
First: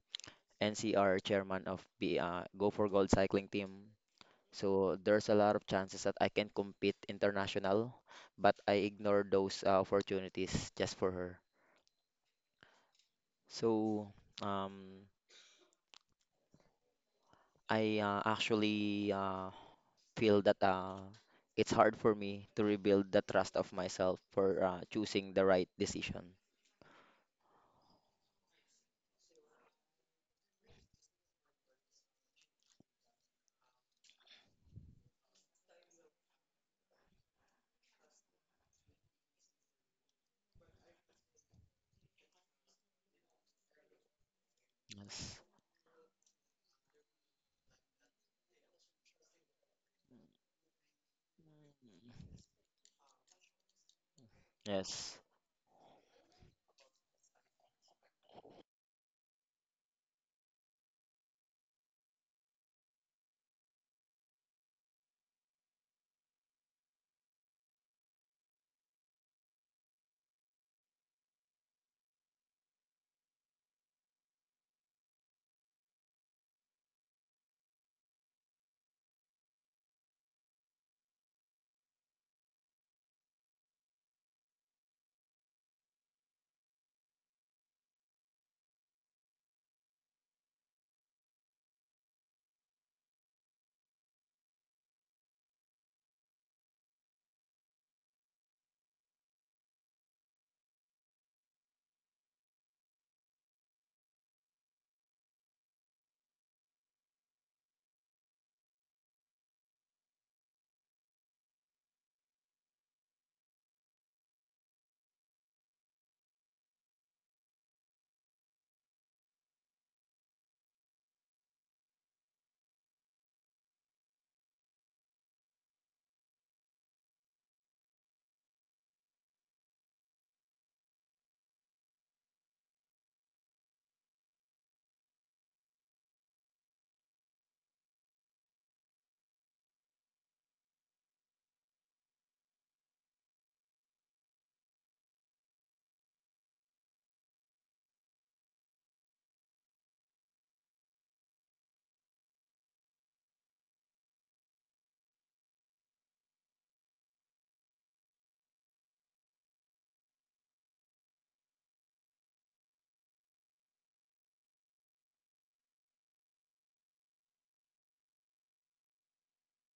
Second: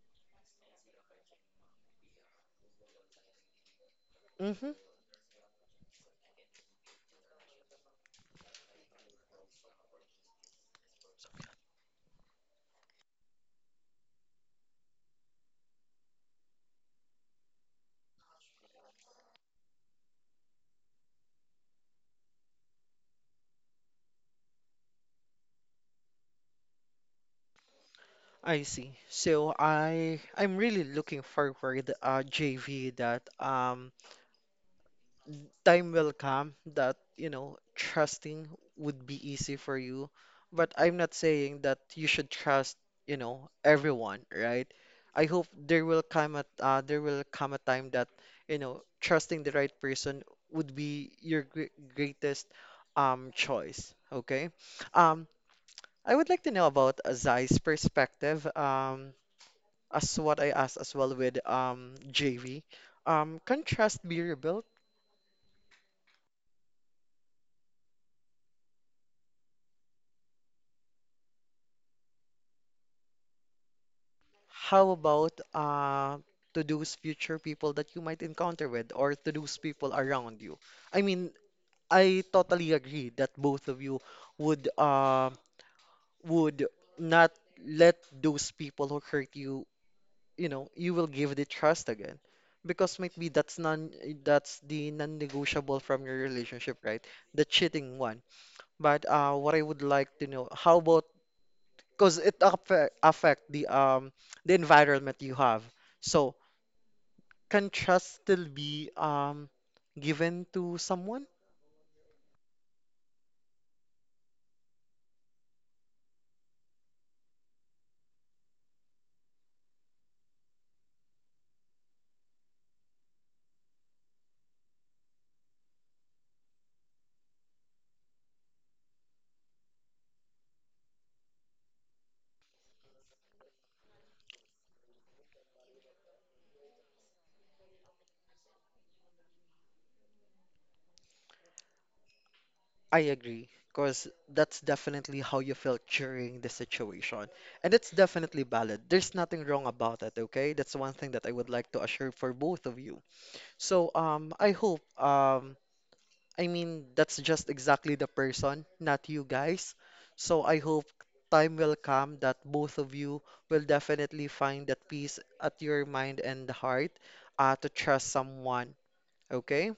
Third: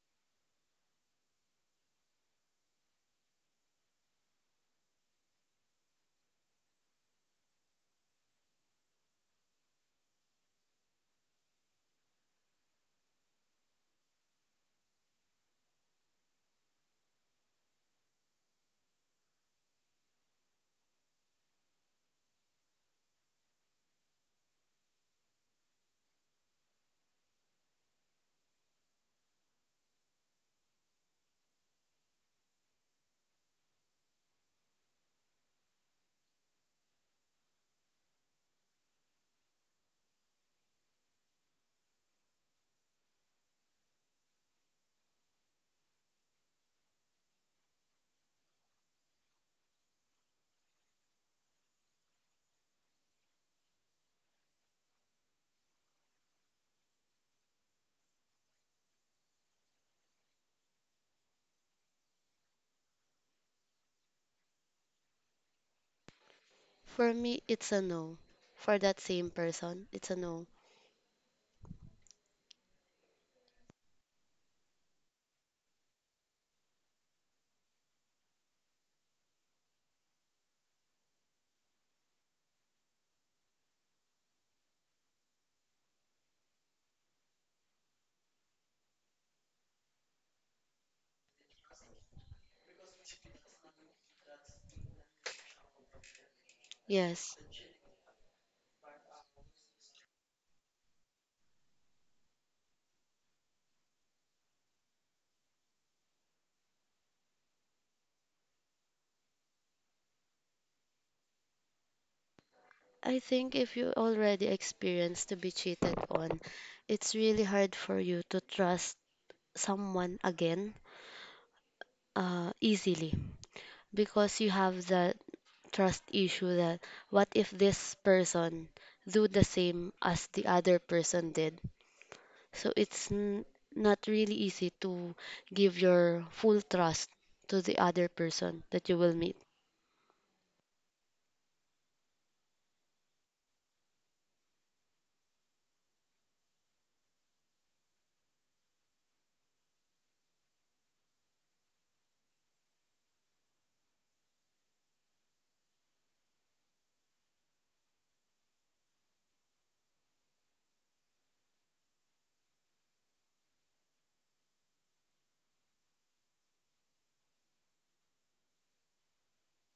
[SPEAKER 2] NCR chairman of the Go for Gold cycling team.
[SPEAKER 1] Mm-hmm.
[SPEAKER 2] So there's a lot of chances that I can compete international, but I ignore those opportunities just for her. So um, I actually feel that it's hard for me to rebuild the trust of myself for choosing the right decision.
[SPEAKER 1] I see. So I'm really looking forward JV that time will come that, you know, trusting would be easy for you. But I'm not saying that you should trust, you know, everyone, right? I
[SPEAKER 2] Yes,
[SPEAKER 1] hope there will come a there will come a time that, you know, trusting the right person would be your greatest choice, okay?
[SPEAKER 2] yes,
[SPEAKER 1] Um, I would like to know about Zai's perspective, as what I asked as well with JV. Can trust be rebuilt?
[SPEAKER 3] For me, it's a no. For that same person, it's a no.
[SPEAKER 1] How about to those future people that you might encounter with or to those people around you? I mean, I totally agree that both of you would uh, would not let those people who hurt you, you know, you will give the trust again. Because maybe that's non that's the non-negotiable from your relationship, right?
[SPEAKER 3] Yes.
[SPEAKER 1] The cheating one. But what I would like to know, how about because it affect the environment you have. So, can trust still be given to someone?
[SPEAKER 3] I think if you already experienced to be cheated on, it's really hard for you to trust someone again, easily, because you have that trust issue that what if this person do the same as the other person did? So it's not really easy to give your full trust to the other person that you will meet.
[SPEAKER 1] I agree, because that's definitely how you felt during the situation. And it's definitely valid. There's nothing wrong about it, okay? That's one thing that I would like to assure for both of you. So, I hope, I mean, that's just exactly the person, not you guys. So I hope time will come that both of you will definitely find that peace at your mind and the heart, to trust someone, okay?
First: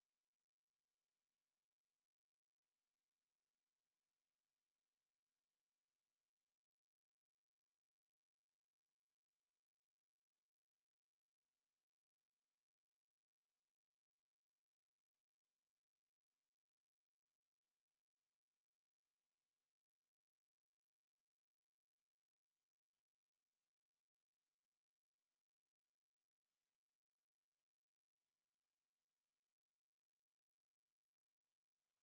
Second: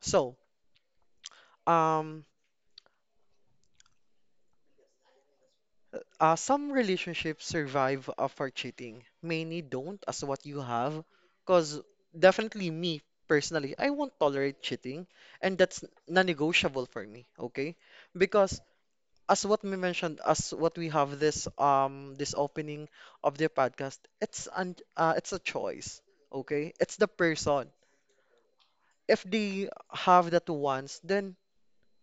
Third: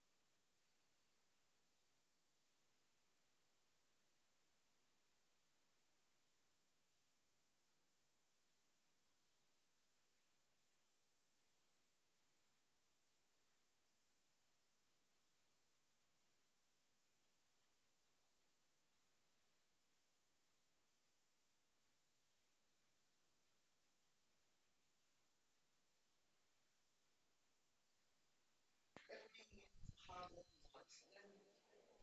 [SPEAKER 1] So, um, some relationships survive for cheating. Many don't, as what you have. Because definitely me, personally, I won't tolerate cheating. And that's non-negotiable for me, okay? Because as what we mentioned, as what we have this this opening of the podcast, it's an it's a choice, okay? It's the person. If they have that once, then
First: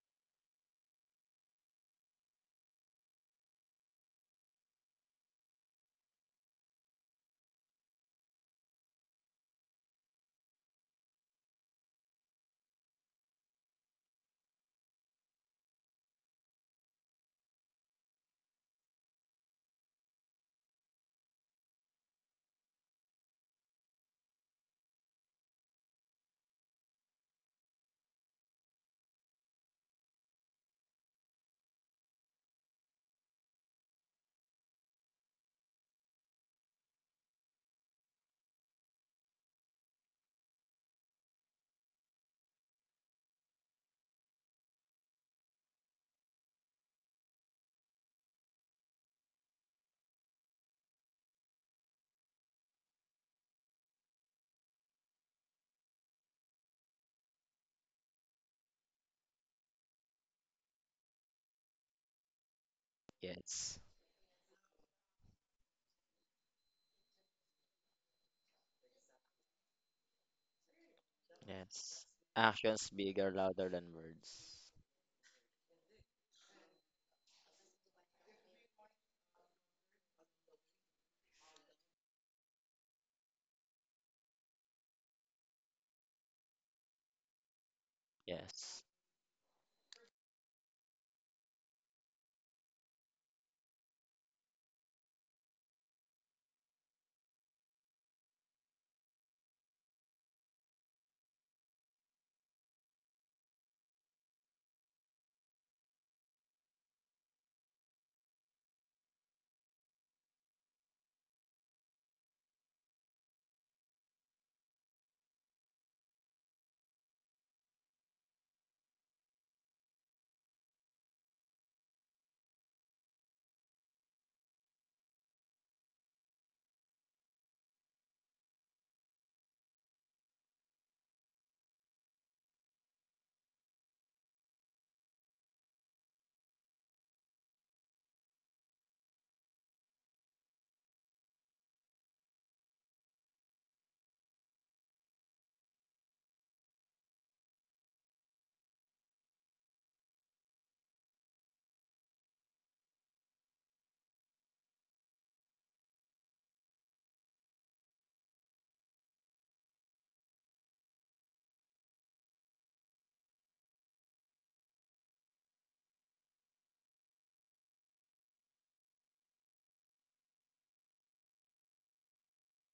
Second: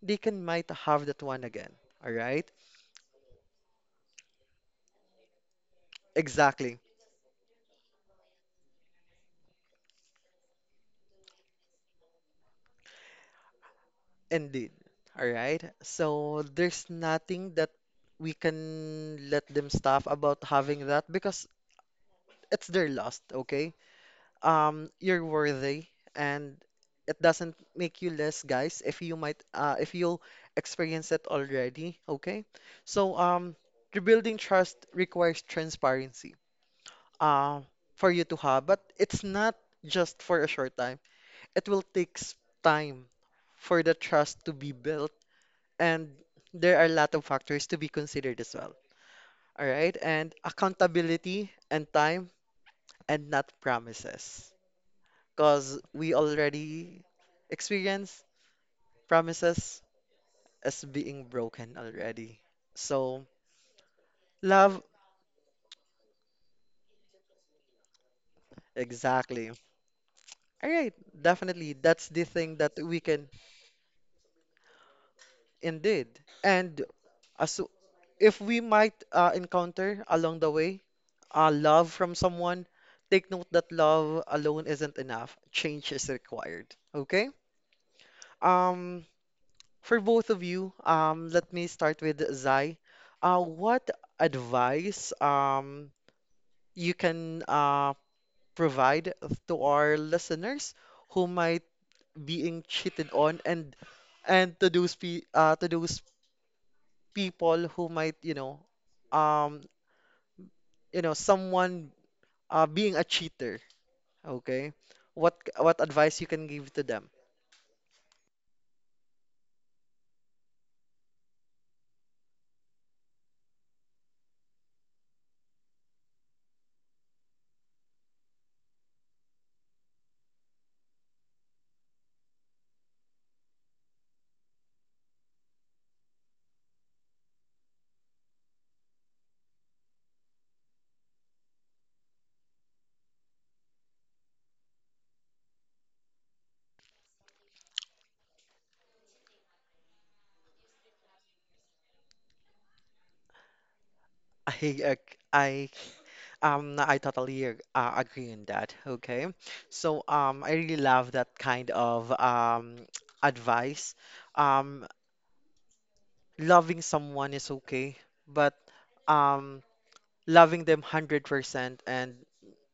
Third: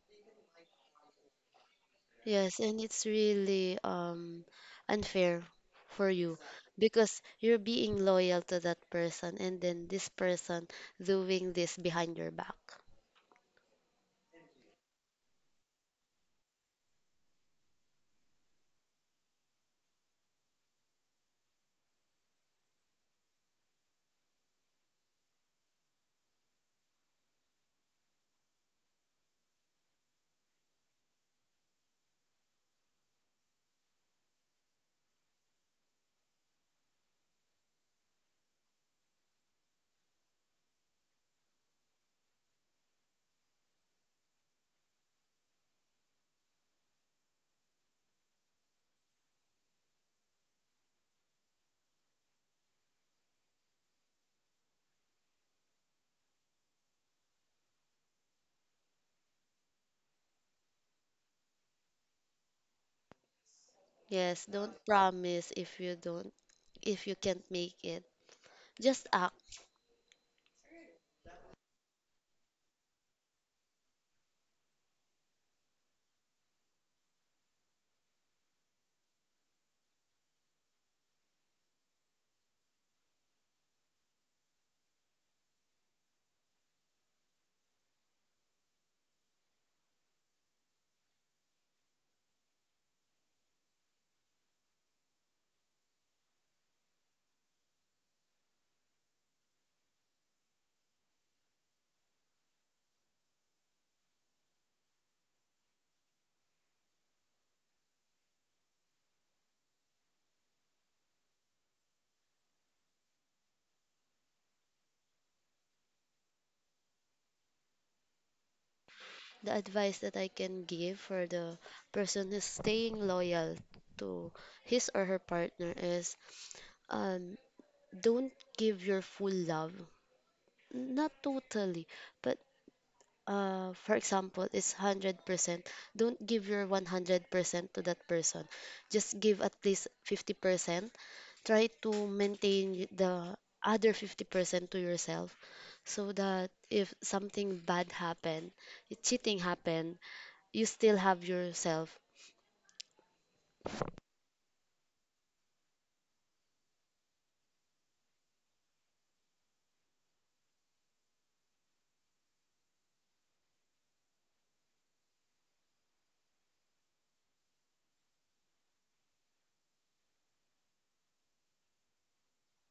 [SPEAKER 1] they can might have that one again. All right?
[SPEAKER 3] Yes, and it's really unfair for you
[SPEAKER 1] Exactly.
[SPEAKER 3] because you're being loyal to that person and then this person doing this behind your back.
[SPEAKER 1] Indeed. All right. So there's nothing that we can let them stop about having that because it's their loss, okay? You're worthy and it doesn't make you less, guys, if you might if you'll experience it already, okay? So rebuilding trust requires transparency uh for you to have, but it's not just for a short time. It will take time for the trust to be built and there are a lot of factors to be considered as well. All right, and accountability and time and not promises, because we already experience promises as being broken already. So,
[SPEAKER 2] yes,
[SPEAKER 3] Yes, don't
[SPEAKER 1] love,
[SPEAKER 3] promise if you don't, if you can't make it. Just
[SPEAKER 1] exactly.
[SPEAKER 3] act.
[SPEAKER 1] All right, definitely,
[SPEAKER 2] yes.
[SPEAKER 1] that's the thing that
[SPEAKER 2] Actions
[SPEAKER 1] we can
[SPEAKER 2] bigger, louder than words.
[SPEAKER 1] indeed. And as if we might encounter along the way love from someone, take note that love alone isn't enough. Change is required. Okay?
[SPEAKER 2] Yes.
[SPEAKER 1] Um, for both of you, let me start with Zai. What advice you can provide to our listeners who might being cheated on and to those pe to those people who might, um, you know, someone being a cheater. Okay. What advice you can give to them?
[SPEAKER 3] The advice that I can give for the person who's staying loyal to his or her partner is um don't give your full love. Not totally, but for example, is 100%, don't give your 100% to that person. Just give at least 50%. Try to maintain the other 50% to yourself so that if something bad happened, if cheating happened, you still have yourself.
[SPEAKER 1] I ag- I totally ag- agree on that. Okay. So I really love that kind of advice. Um Loving someone is okay, but um loving them 100% and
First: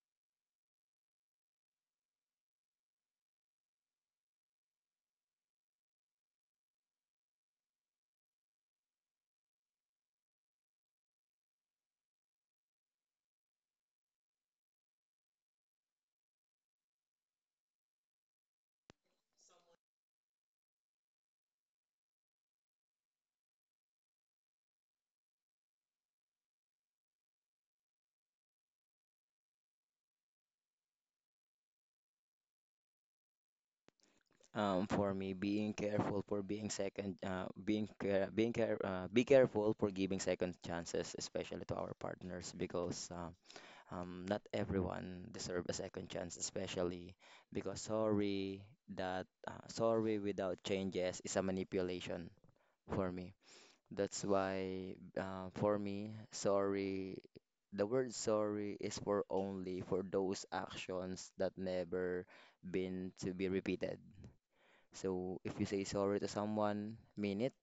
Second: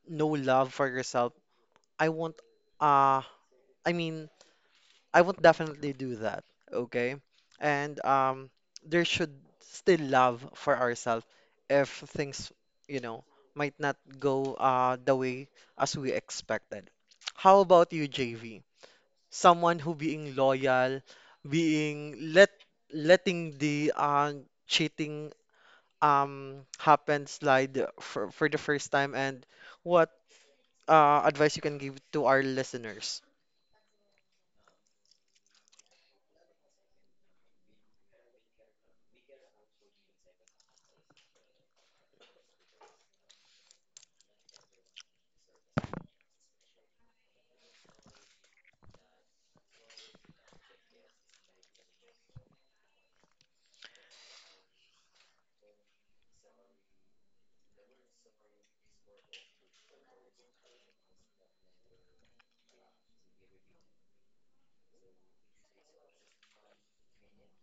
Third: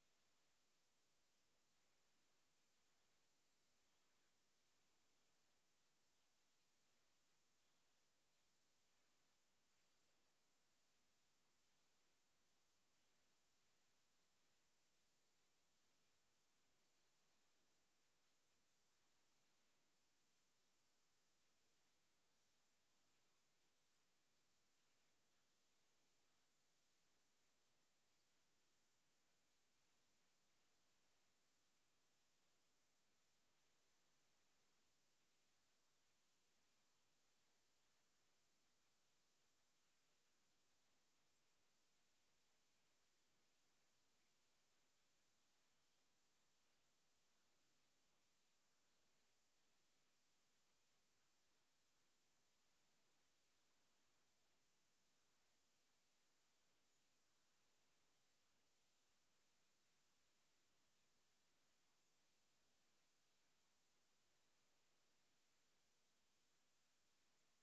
[SPEAKER 1] no love for yourself. I won't uh I mean I would definitely do that, okay? And there should still love for ourselves if things, you know, might not go the way as we expected. How about you, JV? Someone who being loyal, being letting the cheating happen slide for the first time, and what advice you can give to our listeners?
[SPEAKER 2] For me being careful for being second being care, be careful for giving second chances especially to our partners, because not everyone deserve a second chance, especially because sorry without changes is a manipulation for me. That's why for me sorry the word sorry is for only for those actions that never been to be repeated. So if you say sorry to someone, mean it.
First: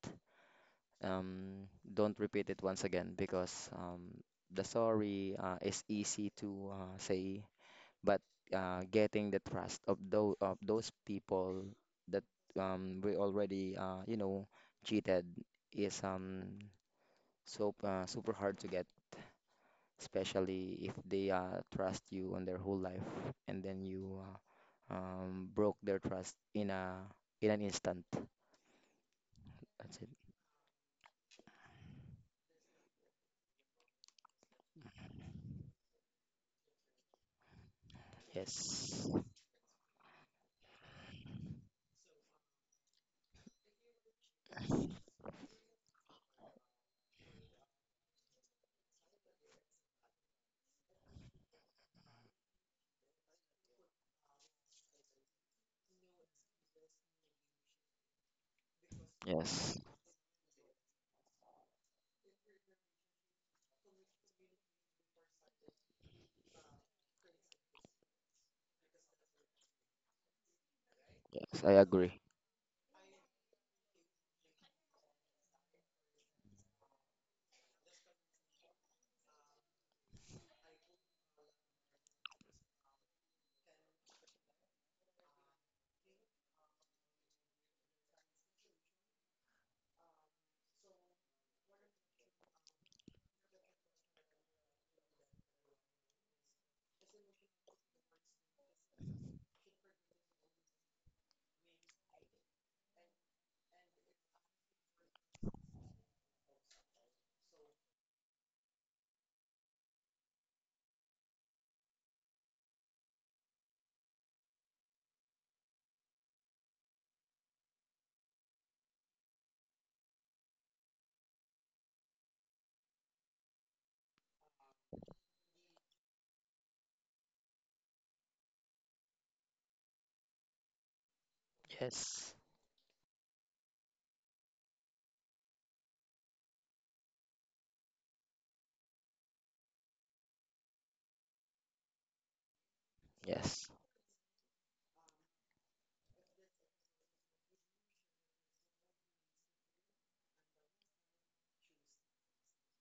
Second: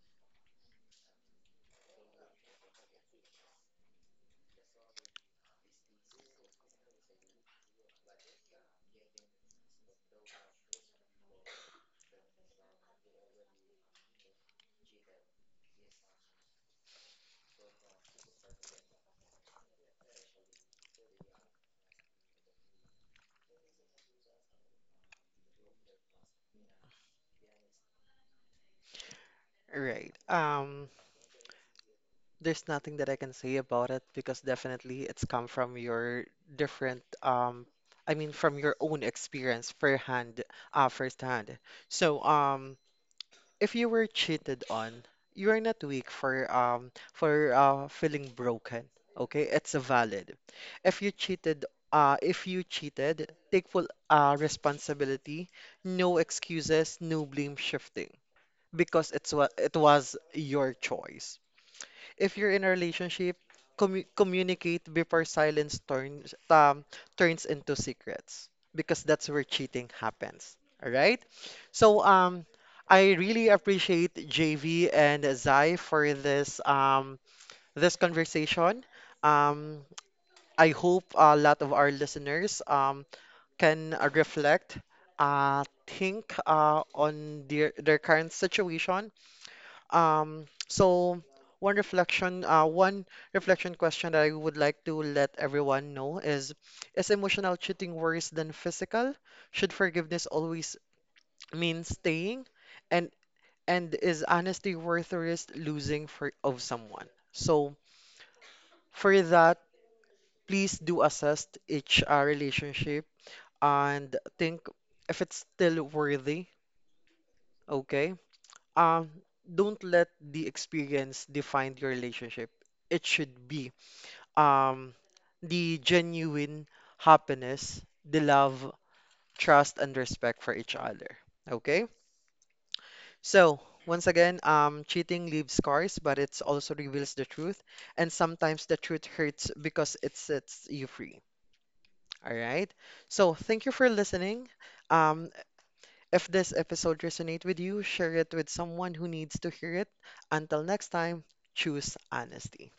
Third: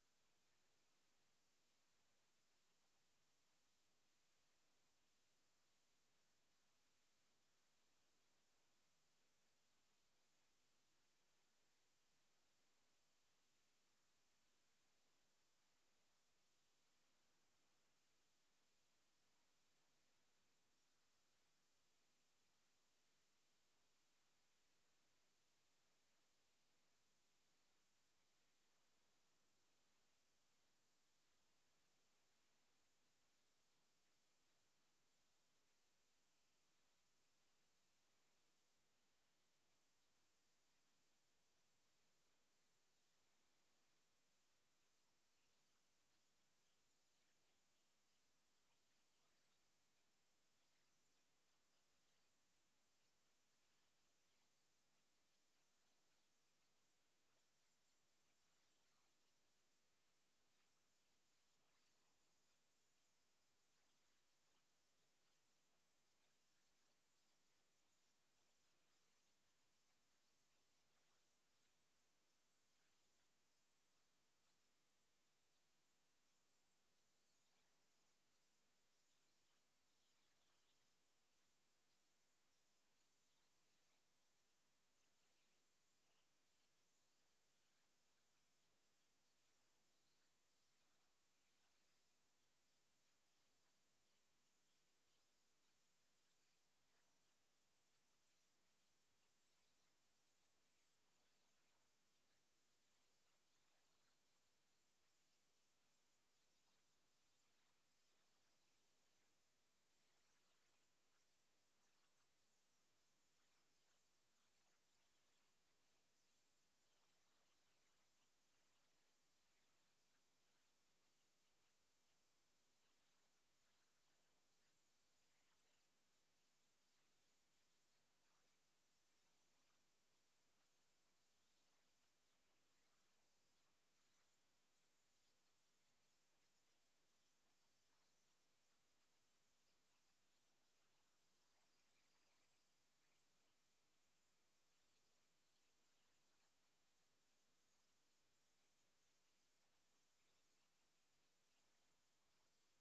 [SPEAKER 2] Don't repeat it once again, because the sorry is easy to say, but getting the trust of those people that we already you know cheated is super hard to get, especially if they trust you on their whole life and then you broke their trust in a in an instant. That's it.
[SPEAKER 1] Right. There's nothing that I can say about it because definitely it's come from your different I mean from your own
[SPEAKER 2] Yes.
[SPEAKER 1] experience firehand firsthand. So if you were cheated on, you are not weak for feeling broken. Okay? It's valid. If you cheated if you cheated, take full responsibility, no excuses, no blame shifting because it
[SPEAKER 2] Yes.
[SPEAKER 1] was your choice if you're in a relationship, communicate before silence turns into secrets because that's where cheating happens. All right.
[SPEAKER 2] Yes. I
[SPEAKER 1] So
[SPEAKER 2] agree.
[SPEAKER 1] I really appreciate JV and Zai for this this conversation. Um, I hope a lot of our listeners can reflect, think on their current situation so one reflection question that I would like to let everyone know is emotional cheating worse than physical? Should forgiveness always mean staying? And and is honesty worth the risk losing for of someone? So for that, please do assess each relationship and think if it's still worthy, okay? Um, don't let the experience define your relationship. It should be um, the genuine happiness, the love, trust, and respect for each other. Okay?
[SPEAKER 2] Yes.
[SPEAKER 1] So, once again, cheating leaves scars, but it also reveals the truth. And sometimes the truth hurts because it sets you free. All right? So,
[SPEAKER 2] Yes.
[SPEAKER 1] thank you for listening. Um, if this episode resonates with you, share it with someone who needs to hear it. Until next time, choose honesty.